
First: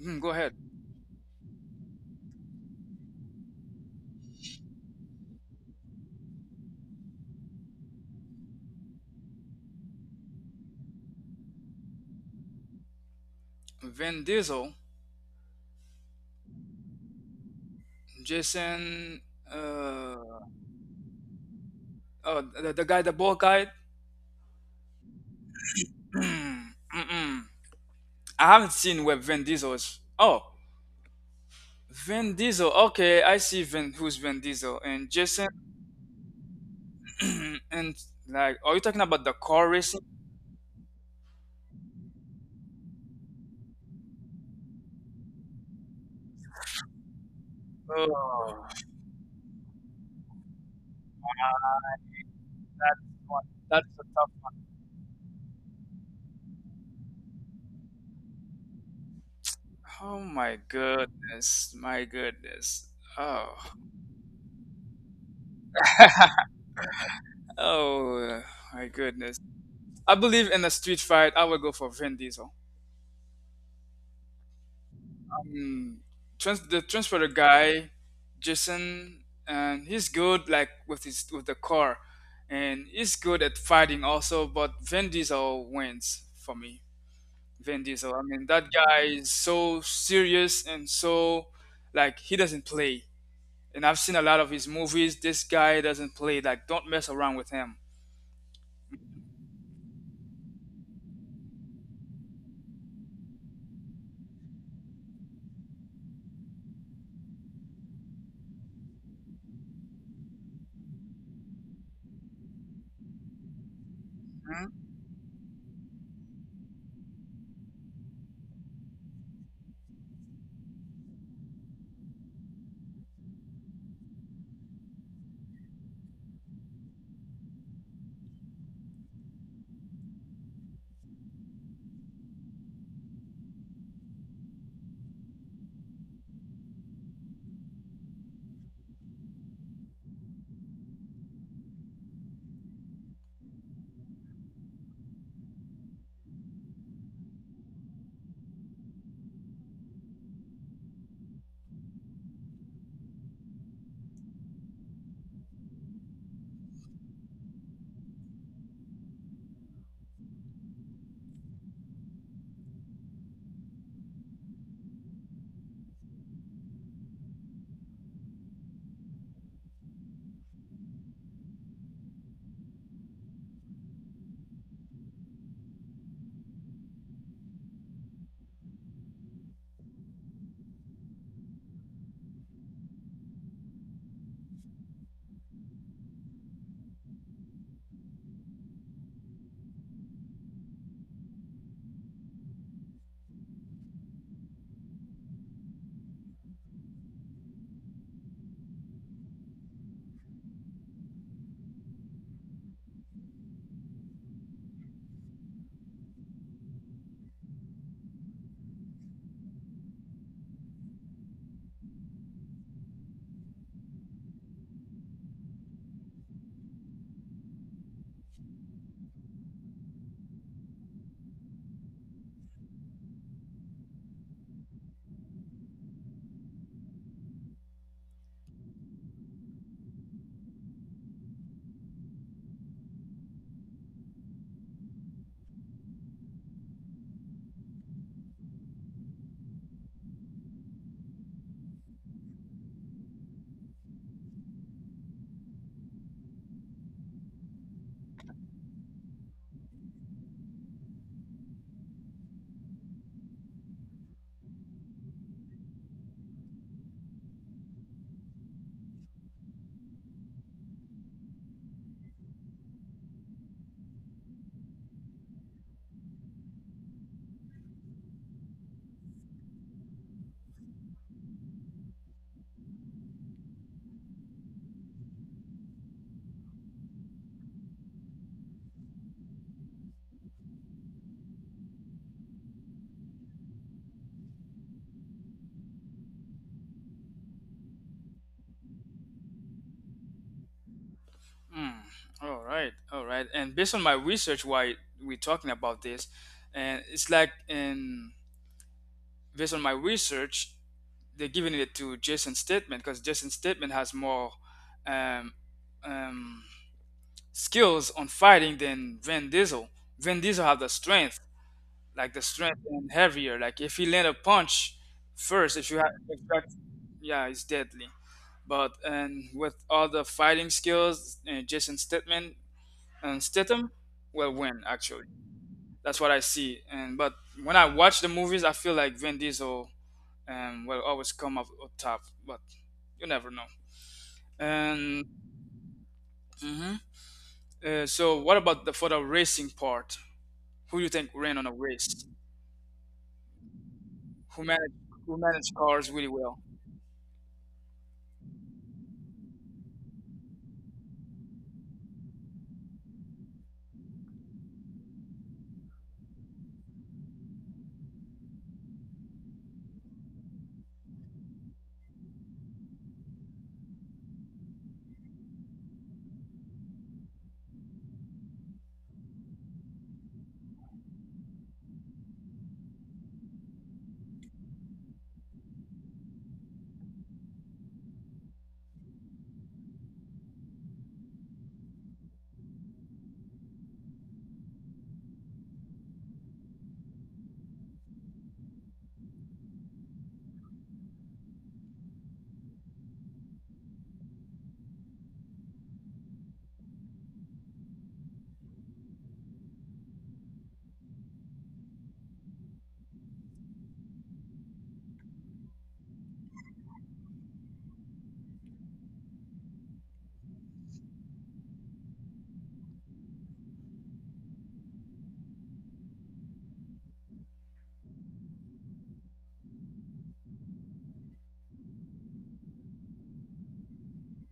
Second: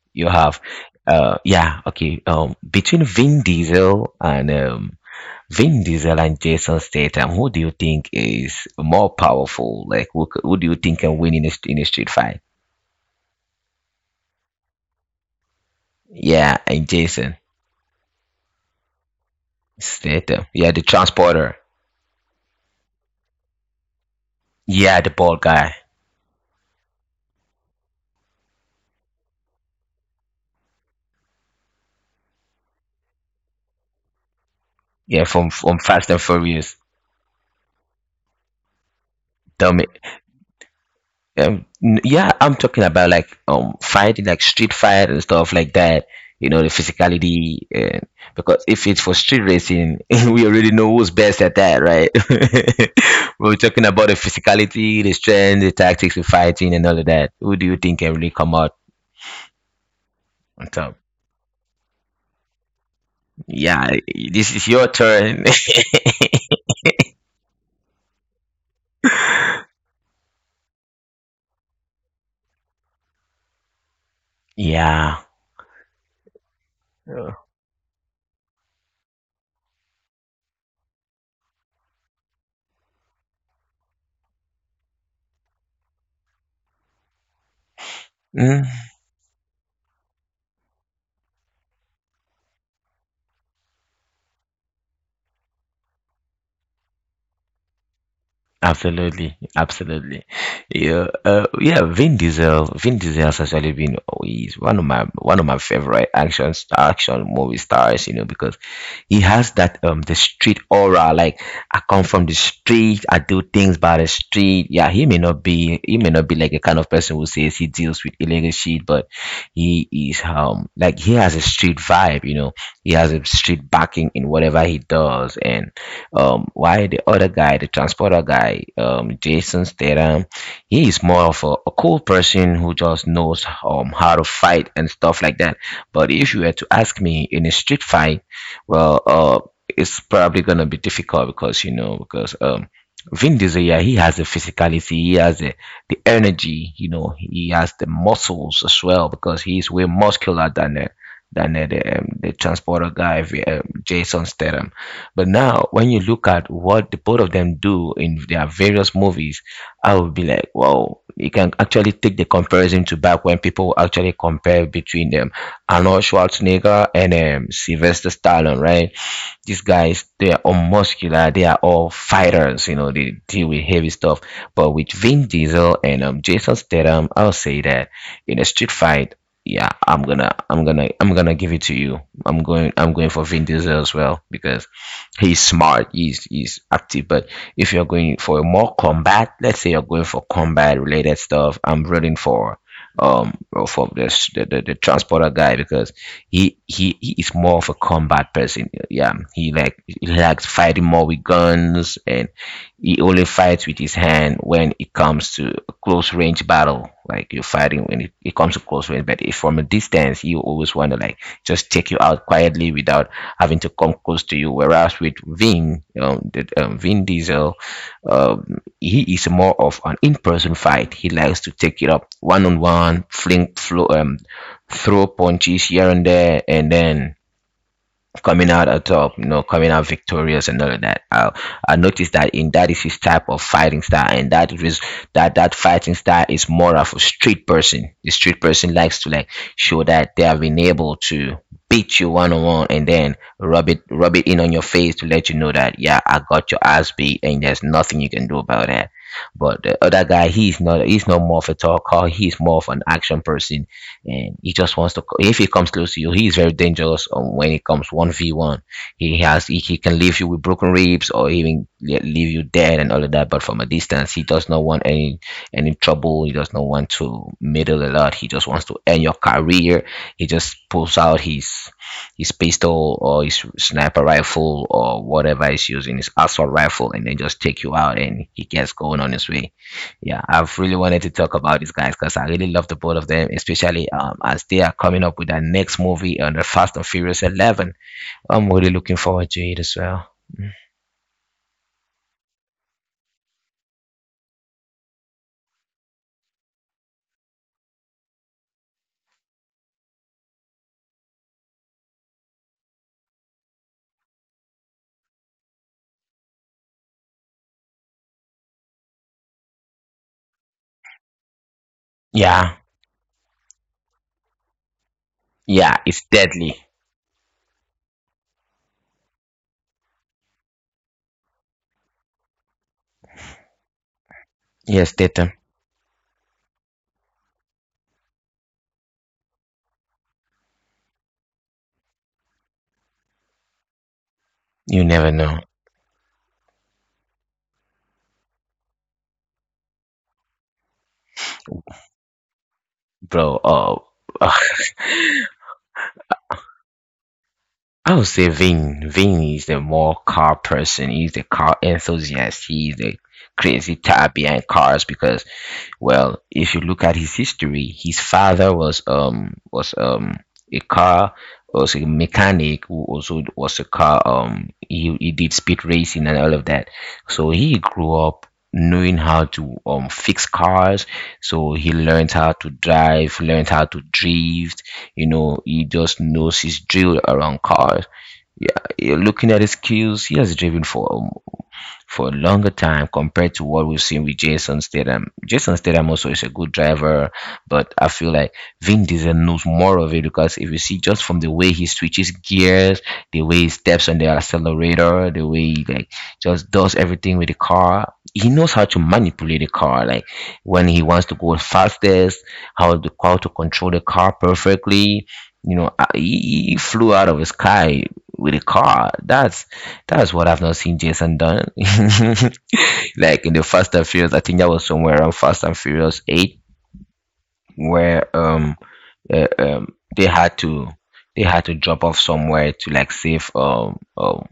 [SPEAKER 1] Hmm,
[SPEAKER 2] You
[SPEAKER 1] go ahead.
[SPEAKER 2] have, yeah, okay. Between Vin Diesel and Jason Statham, who do you think is more powerful? Like, who do you think can win in in a street fight?
[SPEAKER 1] Vin Diesel,
[SPEAKER 2] Yeah, and Jason
[SPEAKER 1] Jason, uh,
[SPEAKER 2] Statham. Yeah, the transporter.
[SPEAKER 1] oh, the guy, the bald guy.
[SPEAKER 2] Yeah, the bald guy.
[SPEAKER 1] Mm-mm. I haven't seen where Vin Diesel is. Oh, Vin Diesel. Okay, I see Vin. Who's Vin Diesel? And
[SPEAKER 2] Yeah, from
[SPEAKER 1] Jason.
[SPEAKER 2] from Fast and Furious.
[SPEAKER 1] And like, are you talking about the car
[SPEAKER 2] Dumb
[SPEAKER 1] racing?
[SPEAKER 2] Yeah, I'm talking about like fighting, like street fight and stuff like that. You know, the physicality, and because
[SPEAKER 1] Oh.
[SPEAKER 2] if it's for street racing, we already know who's best at that, right?
[SPEAKER 1] That's one.
[SPEAKER 2] We're talking
[SPEAKER 1] That's a
[SPEAKER 2] about the
[SPEAKER 1] tough.
[SPEAKER 2] physicality, the strength, the tactics, the fighting, and all of that. Who do you think can really come out
[SPEAKER 1] Oh my
[SPEAKER 2] on top?
[SPEAKER 1] goodness, my goodness. Oh,
[SPEAKER 2] Yeah, this is your turn.
[SPEAKER 1] oh my goodness. I believe in a street fight. I would go for Vin Diesel.
[SPEAKER 2] yeah.
[SPEAKER 1] Um, Trans- the transporter guy, Jason, and he's good like with his with the car, and he's good at fighting also. But Vin Diesel wins for me. Vin Diesel. I mean,
[SPEAKER 2] Mm.
[SPEAKER 1] that guy is so serious and so like he doesn't play. And I've seen a lot of his movies. This guy doesn't play. Like, don't mess around with him.
[SPEAKER 2] Absolutely, absolutely. Yeah, yeah. Vin Diesel has actually been oh, he's one of my favorite action movie stars. You know because he has that the street aura. Like I come from the street, I do things by the street.
[SPEAKER 1] Hmm?
[SPEAKER 2] Yeah, he may not be like a kind of person who says he deals with illegal shit, but he is like he has a street vibe. You know, he has a street backing in whatever he does, and why the other guy, the transporter guy, Jason Statham, he is more of a cool person who just knows how to fight and stuff like that. But if you were to ask me in a street fight, well, it's probably gonna be difficult because you know because Vin Diesel, yeah, he has the physicality, he has the energy, you know, he has the muscles as well because he's way muscular than the transporter guy, Jason Statham. But now, when you look at what the both of them do in their various movies, I would be like, wow, you can actually take the comparison to back when people actually compare between them. Arnold Schwarzenegger and Sylvester Stallone, right? These guys, they are all muscular, they are all fighters, you know, they deal with heavy stuff. But with Vin Diesel and Jason Statham, I'll say that in a street fight, yeah, I'm gonna give it to you. I'm going for Vin Diesel as well because he's smart he's active but if you're going for a more combat, let's say you're going for combat related stuff, I'm rooting um for this the transporter guy because he is more of a combat person. Yeah, he likes fighting more with guns, and he only fights with his hand when it comes to a close range battle. Like you're fighting when it comes to close range, but if from a distance, he always want to like just take you out quietly without having to come close to you. Whereas with Vin Diesel, he is more of an in-person fight. He likes to take it up one-on-one, throw punches here and there, and then coming out at top, you know, coming out victorious and all of that. I noticed that in that is his type of fighting style, and that fighting style is more of a street person. The street person likes to like show that they have been able to beat you one on one, and then rub it in on your face to let you know that yeah, I got your ass beat, and there's nothing you can do about that. But the other guy, he's not more of a talker. He's more of an action person and he just wants to. If he comes close to you, he is very dangerous. When it comes one v one, he can leave you with broken ribs or even leave you dead and all of that. But from a distance, he does not want any trouble. He does not want to meddle a lot. He just wants to end your career. He just pulls out his pistol or his sniper rifle or whatever he's using, his assault rifle, and then just take you out and he gets going on his way. Yeah, I've really wanted to talk about these guys because I really love the both of them, especially as they are coming up with their next movie on the Fast and Furious 11. I'm really looking forward to it as well.
[SPEAKER 1] Mm. All right, all right. And based on my research, why we're talking about this, and it's like, and based on my research, they're giving it to Jason Statement because Jason Statement has more um, um, skills on fighting than Vin Diesel. Vin Diesel have the strength, like the
[SPEAKER 2] Yeah,
[SPEAKER 1] strength and heavier. Like if he land a punch first, if
[SPEAKER 2] yeah,
[SPEAKER 1] you have,
[SPEAKER 2] it's
[SPEAKER 1] if that,
[SPEAKER 2] deadly.
[SPEAKER 1] yeah, he's deadly. But and with all the fighting skills, Jason Statham and Statham will win.
[SPEAKER 2] Yes,
[SPEAKER 1] Actually,
[SPEAKER 2] Tatum,
[SPEAKER 1] that's what I see. And but when I watch the movies, I feel like Vin Diesel will always come up, up top. But you never know.
[SPEAKER 2] you
[SPEAKER 1] And
[SPEAKER 2] never know,
[SPEAKER 1] mhm. So, what about the for the racing part? Who you think ran on a race?
[SPEAKER 2] bro. Oh, ugh,
[SPEAKER 1] Who managed who managed cars really well?
[SPEAKER 2] I would say Vin. Vin is the more car person. He's the car enthusiast. He's the crazy type behind cars because well, if you look at his history, his father was a car, was a mechanic who also was a car, he did speed racing and all of that. So he grew up knowing how to fix cars. So he learned how to drive, learned how to drift. You know, he just knows his drill around cars. Yeah, yeah, looking at his skills, he has driven for a longer time compared to what we've seen with Jason Statham. Jason Statham also is a good driver, but I feel like Vin Diesel knows more of it because if you see just from the way he switches gears, the way he steps on the accelerator, the way he like just does everything with the car, he knows how to manipulate the car. Like when he wants to go fastest, how to control the car perfectly. You know, he flew out of the sky with a car. That's what I've not seen Jason done. Like in the Fast and Furious, I think that was somewhere around Fast and Furious Eight, where they had to, drop off somewhere to like save um, um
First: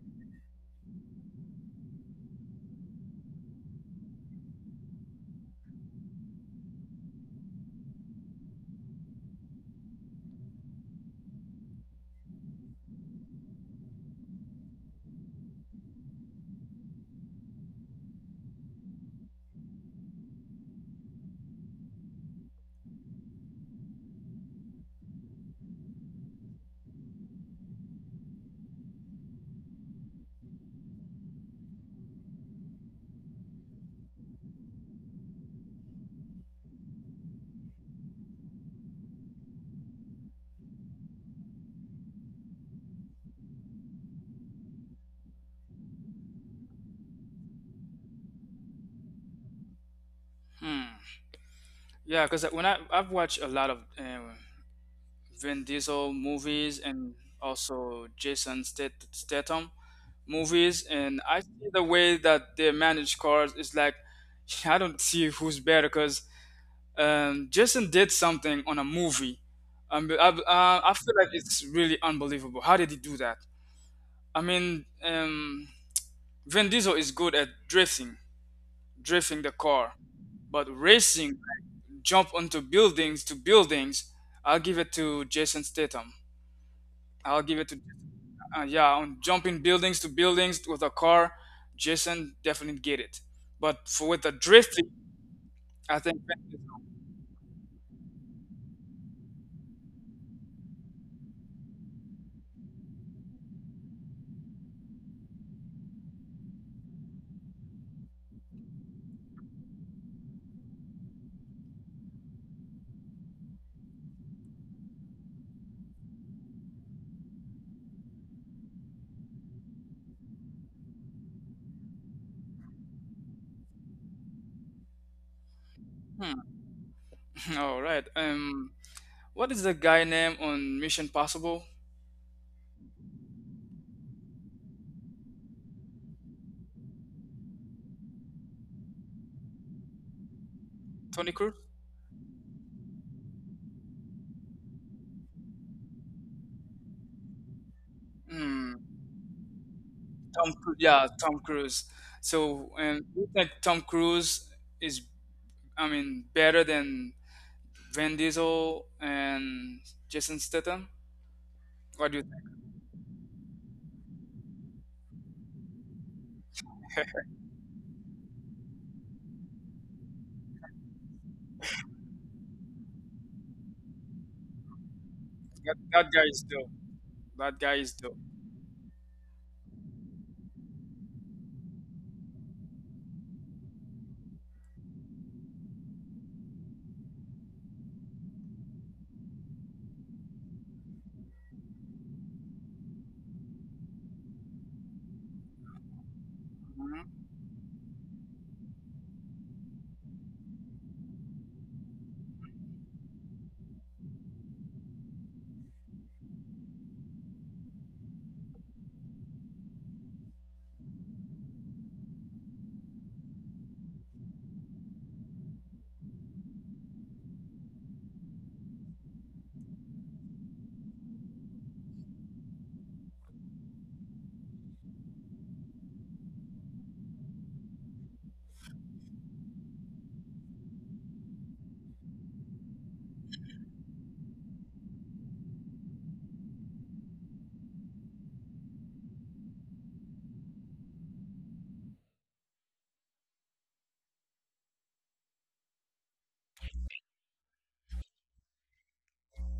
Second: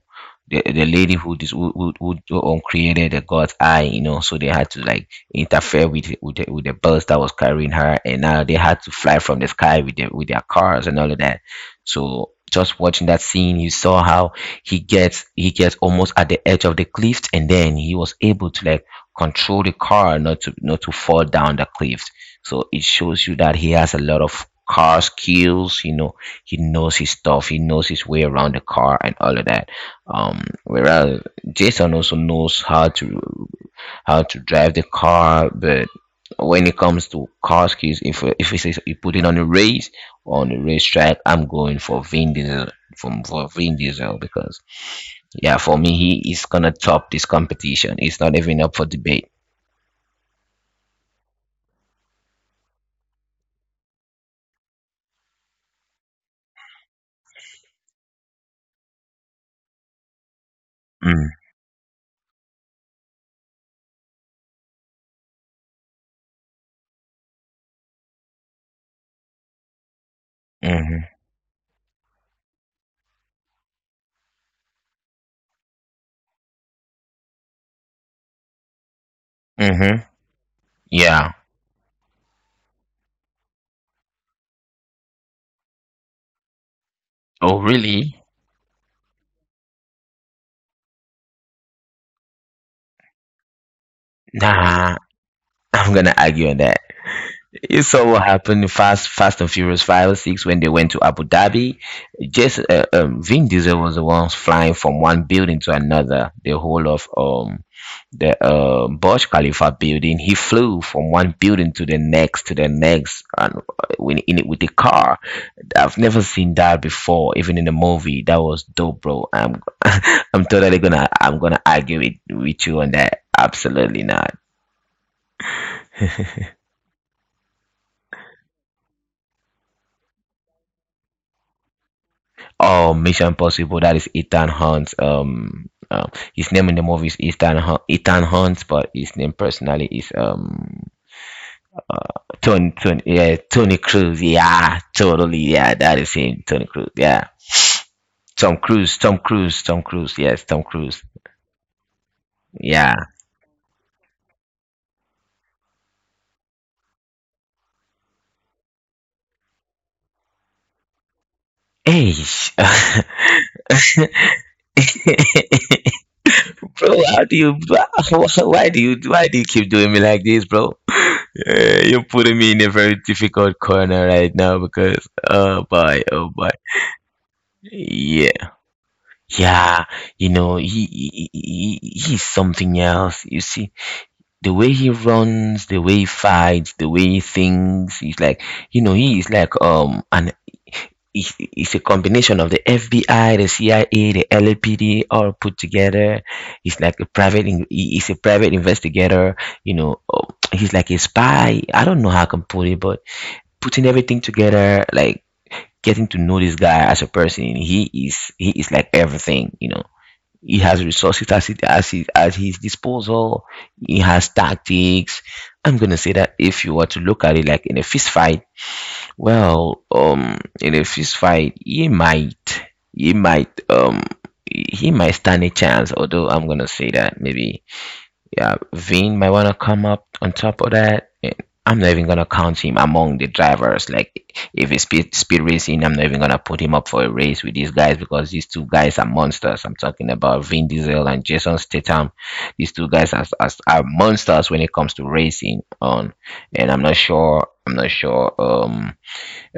[SPEAKER 2] the, the lady who dis who uncreated the God's eye, you know, so they had to like interfere with with the bus that was carrying her, and now they had to fly from the sky with their cars and all of that. So just watching that scene, you saw how he gets almost at the edge of the cliff, and then he was able to like control the car not to fall down the cliff. So it shows you that he has a lot of car skills. You know, he knows his stuff. He knows his way around the car and all of that, whereas Jason also knows how to drive the car, but when it comes to car skills, if it's, you put it on a race on a racetrack, I'm going for Vin Diesel, from for Vin Diesel, because yeah, for me, he is gonna top this competition. It's not even up for debate.
[SPEAKER 1] Hmm. Yeah, because when I I've watched a lot of Vin Diesel movies and also Statham, movies and I
[SPEAKER 2] Mm,
[SPEAKER 1] see the way that they manage cars is like I don't see who's better because Jason did something on a movie. I
[SPEAKER 2] mm-hmm,
[SPEAKER 1] feel like it's really unbelievable. How did he do that? I mean, Vin Diesel is good at drifting, drifting the car,
[SPEAKER 2] mm-hmm.
[SPEAKER 1] but
[SPEAKER 2] Yeah.
[SPEAKER 1] racing, jump onto buildings to buildings, I'll give it to Jason Statham. I'll give
[SPEAKER 2] Oh
[SPEAKER 1] it to
[SPEAKER 2] really.
[SPEAKER 1] yeah, on jumping buildings to buildings with a car, Jason definitely get it. But for with the drifting,
[SPEAKER 2] Nah, I'm
[SPEAKER 1] I
[SPEAKER 2] gonna
[SPEAKER 1] think.
[SPEAKER 2] argue on that. You saw what happened in Fast and Furious Five or Six when they went to Abu Dhabi. Just Vin Diesel was the one flying from one building to another. The whole of the Burj Khalifa building, he flew from one building to the next, and when in it with the car. I've never seen that before, even in a movie. That was dope, bro. I'm I'm totally gonna I'm gonna argue with you on that. Absolutely not.
[SPEAKER 1] Hmm, all right. What is the guy name on Mission Possible?
[SPEAKER 2] Oh, Mission Impossible. That is Ethan Hunt. His name in the movie is Ethan Hunt, but his name personally is um
[SPEAKER 1] Tony Cruz.
[SPEAKER 2] Tony Tony yeah Tony Cruz. Yeah, totally. Yeah, that is him, Tony Cruz. Yeah,
[SPEAKER 1] Hmm,
[SPEAKER 2] Tom Cruise. Yes,
[SPEAKER 1] Tom.
[SPEAKER 2] Tom
[SPEAKER 1] Cruise.
[SPEAKER 2] Cruise.
[SPEAKER 1] Yeah, Tom Cruise. So,
[SPEAKER 2] Yeah.
[SPEAKER 1] you think Tom Cruise is, I mean, better than Vin Diesel and Jason Statham?
[SPEAKER 2] Hey.
[SPEAKER 1] What do you
[SPEAKER 2] Bro.
[SPEAKER 1] think?
[SPEAKER 2] How do you? Why do you keep doing me like this, bro? You're putting me in a very difficult corner right now because
[SPEAKER 1] That, that guy
[SPEAKER 2] oh
[SPEAKER 1] is
[SPEAKER 2] boy,
[SPEAKER 1] dope. That guy is dope.
[SPEAKER 2] yeah, yeah. You know, he's something else. You see, the way he runs, the way he fights, the way he thinks. He's like, you know, he is like an it's a combination of the FBI, the CIA, the LAPD, all put together.
[SPEAKER 1] Mhm.
[SPEAKER 2] He's a private investigator. You know, oh, he's like a spy. I don't know how I can put it, but putting everything together, like getting to know this guy as a person, he is like everything. You know, he has resources as it as his, at his disposal. He has tactics. I'm gonna say that if you were to look at it like in a fist fight, well, in a fist fight, he might, um, he might stand a chance. Although I'm gonna say that maybe, yeah, Vin might wanna come up on top of that. And I'm not even gonna count him among the drivers. Like, if it's speed racing, I'm not even gonna put him up for a race with these guys because these two guys are monsters. I'm talking about Vin Diesel and Jason Statham. These two guys are monsters when it comes to racing. On, and I'm not sure.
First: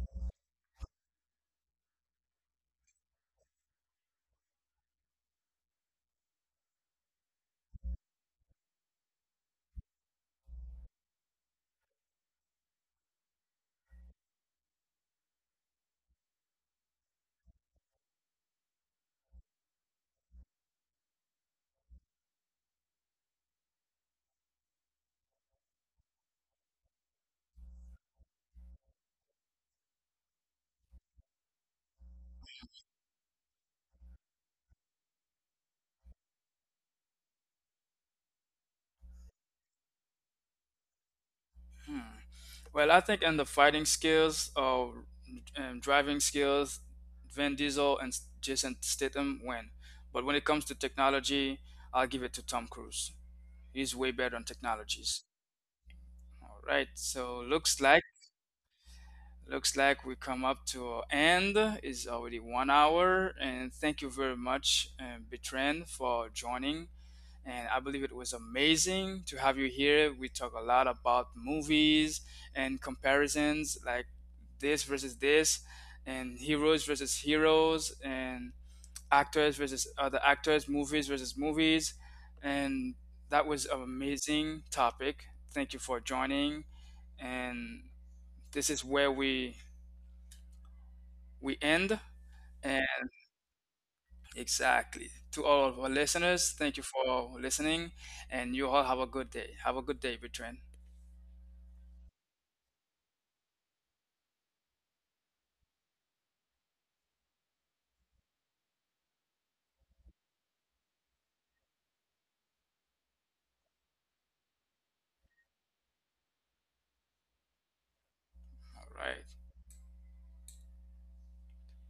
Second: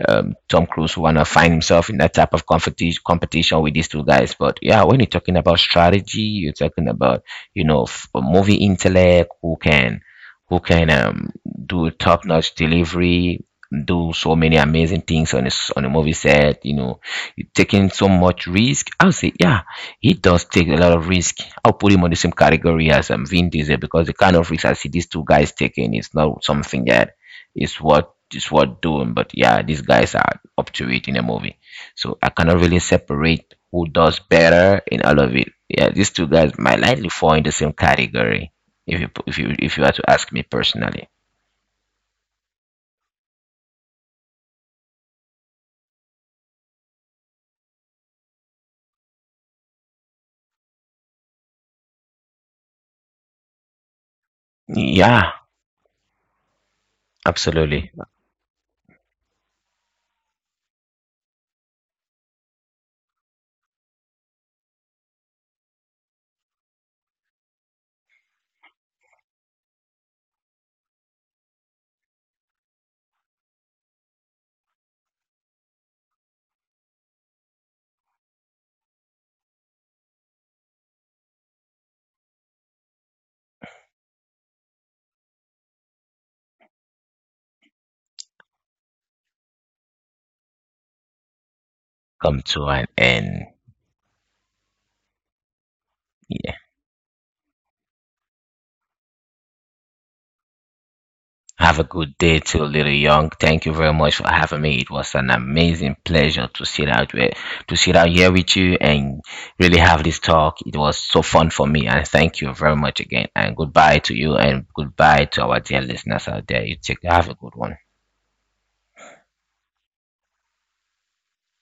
[SPEAKER 2] Um, Tom Cruise want to find himself in that type of competition with these two guys. But yeah, when you're talking about strategy, you're talking about you know movie intellect, who can do top notch delivery, do so many amazing things on a s on a movie set. You know, you're taking so much risk. I'll say yeah, he does take a lot of risk. I'll put him on the same category as Vin Diesel because the kind of risk I see these two guys taking is not something that is what it's worth doing. But yeah, these guys are up to it in a movie. So I cannot really separate who does better in all of it. Yeah, these two guys might likely fall in the same category if you are to ask me personally.
[SPEAKER 1] Hmm. Well, I think in the fighting skills or driving skills, Vin Diesel and Jason Statham win. But when it comes to technology, I'll give it to Tom Cruise. He's way better on technologies.
[SPEAKER 2] Yeah,
[SPEAKER 1] All right. So
[SPEAKER 2] absolutely.
[SPEAKER 1] looks like we come up to an end. It's already 1 hour, and thank you very much, Betren, for joining and I believe it was amazing to have you here. We talk a lot about movies and comparisons like this versus this, and heroes versus heroes, and actors versus other actors, movies versus movies, and that was an amazing topic. Thank you for joining, and this is where we end.
[SPEAKER 2] Come to
[SPEAKER 1] And
[SPEAKER 2] an end.
[SPEAKER 1] exactly to all of our listeners, thank you for listening, and you all have a good day. Have a good day, Between.
[SPEAKER 2] Have a good day too, Little Young. Thank you very much for having me. It was an amazing pleasure to sit out here with you and really have this talk. It was so fun for me, and thank you very much again. And goodbye to you, and goodbye to our dear listeners out there. You take have a good one.
[SPEAKER 1] All right.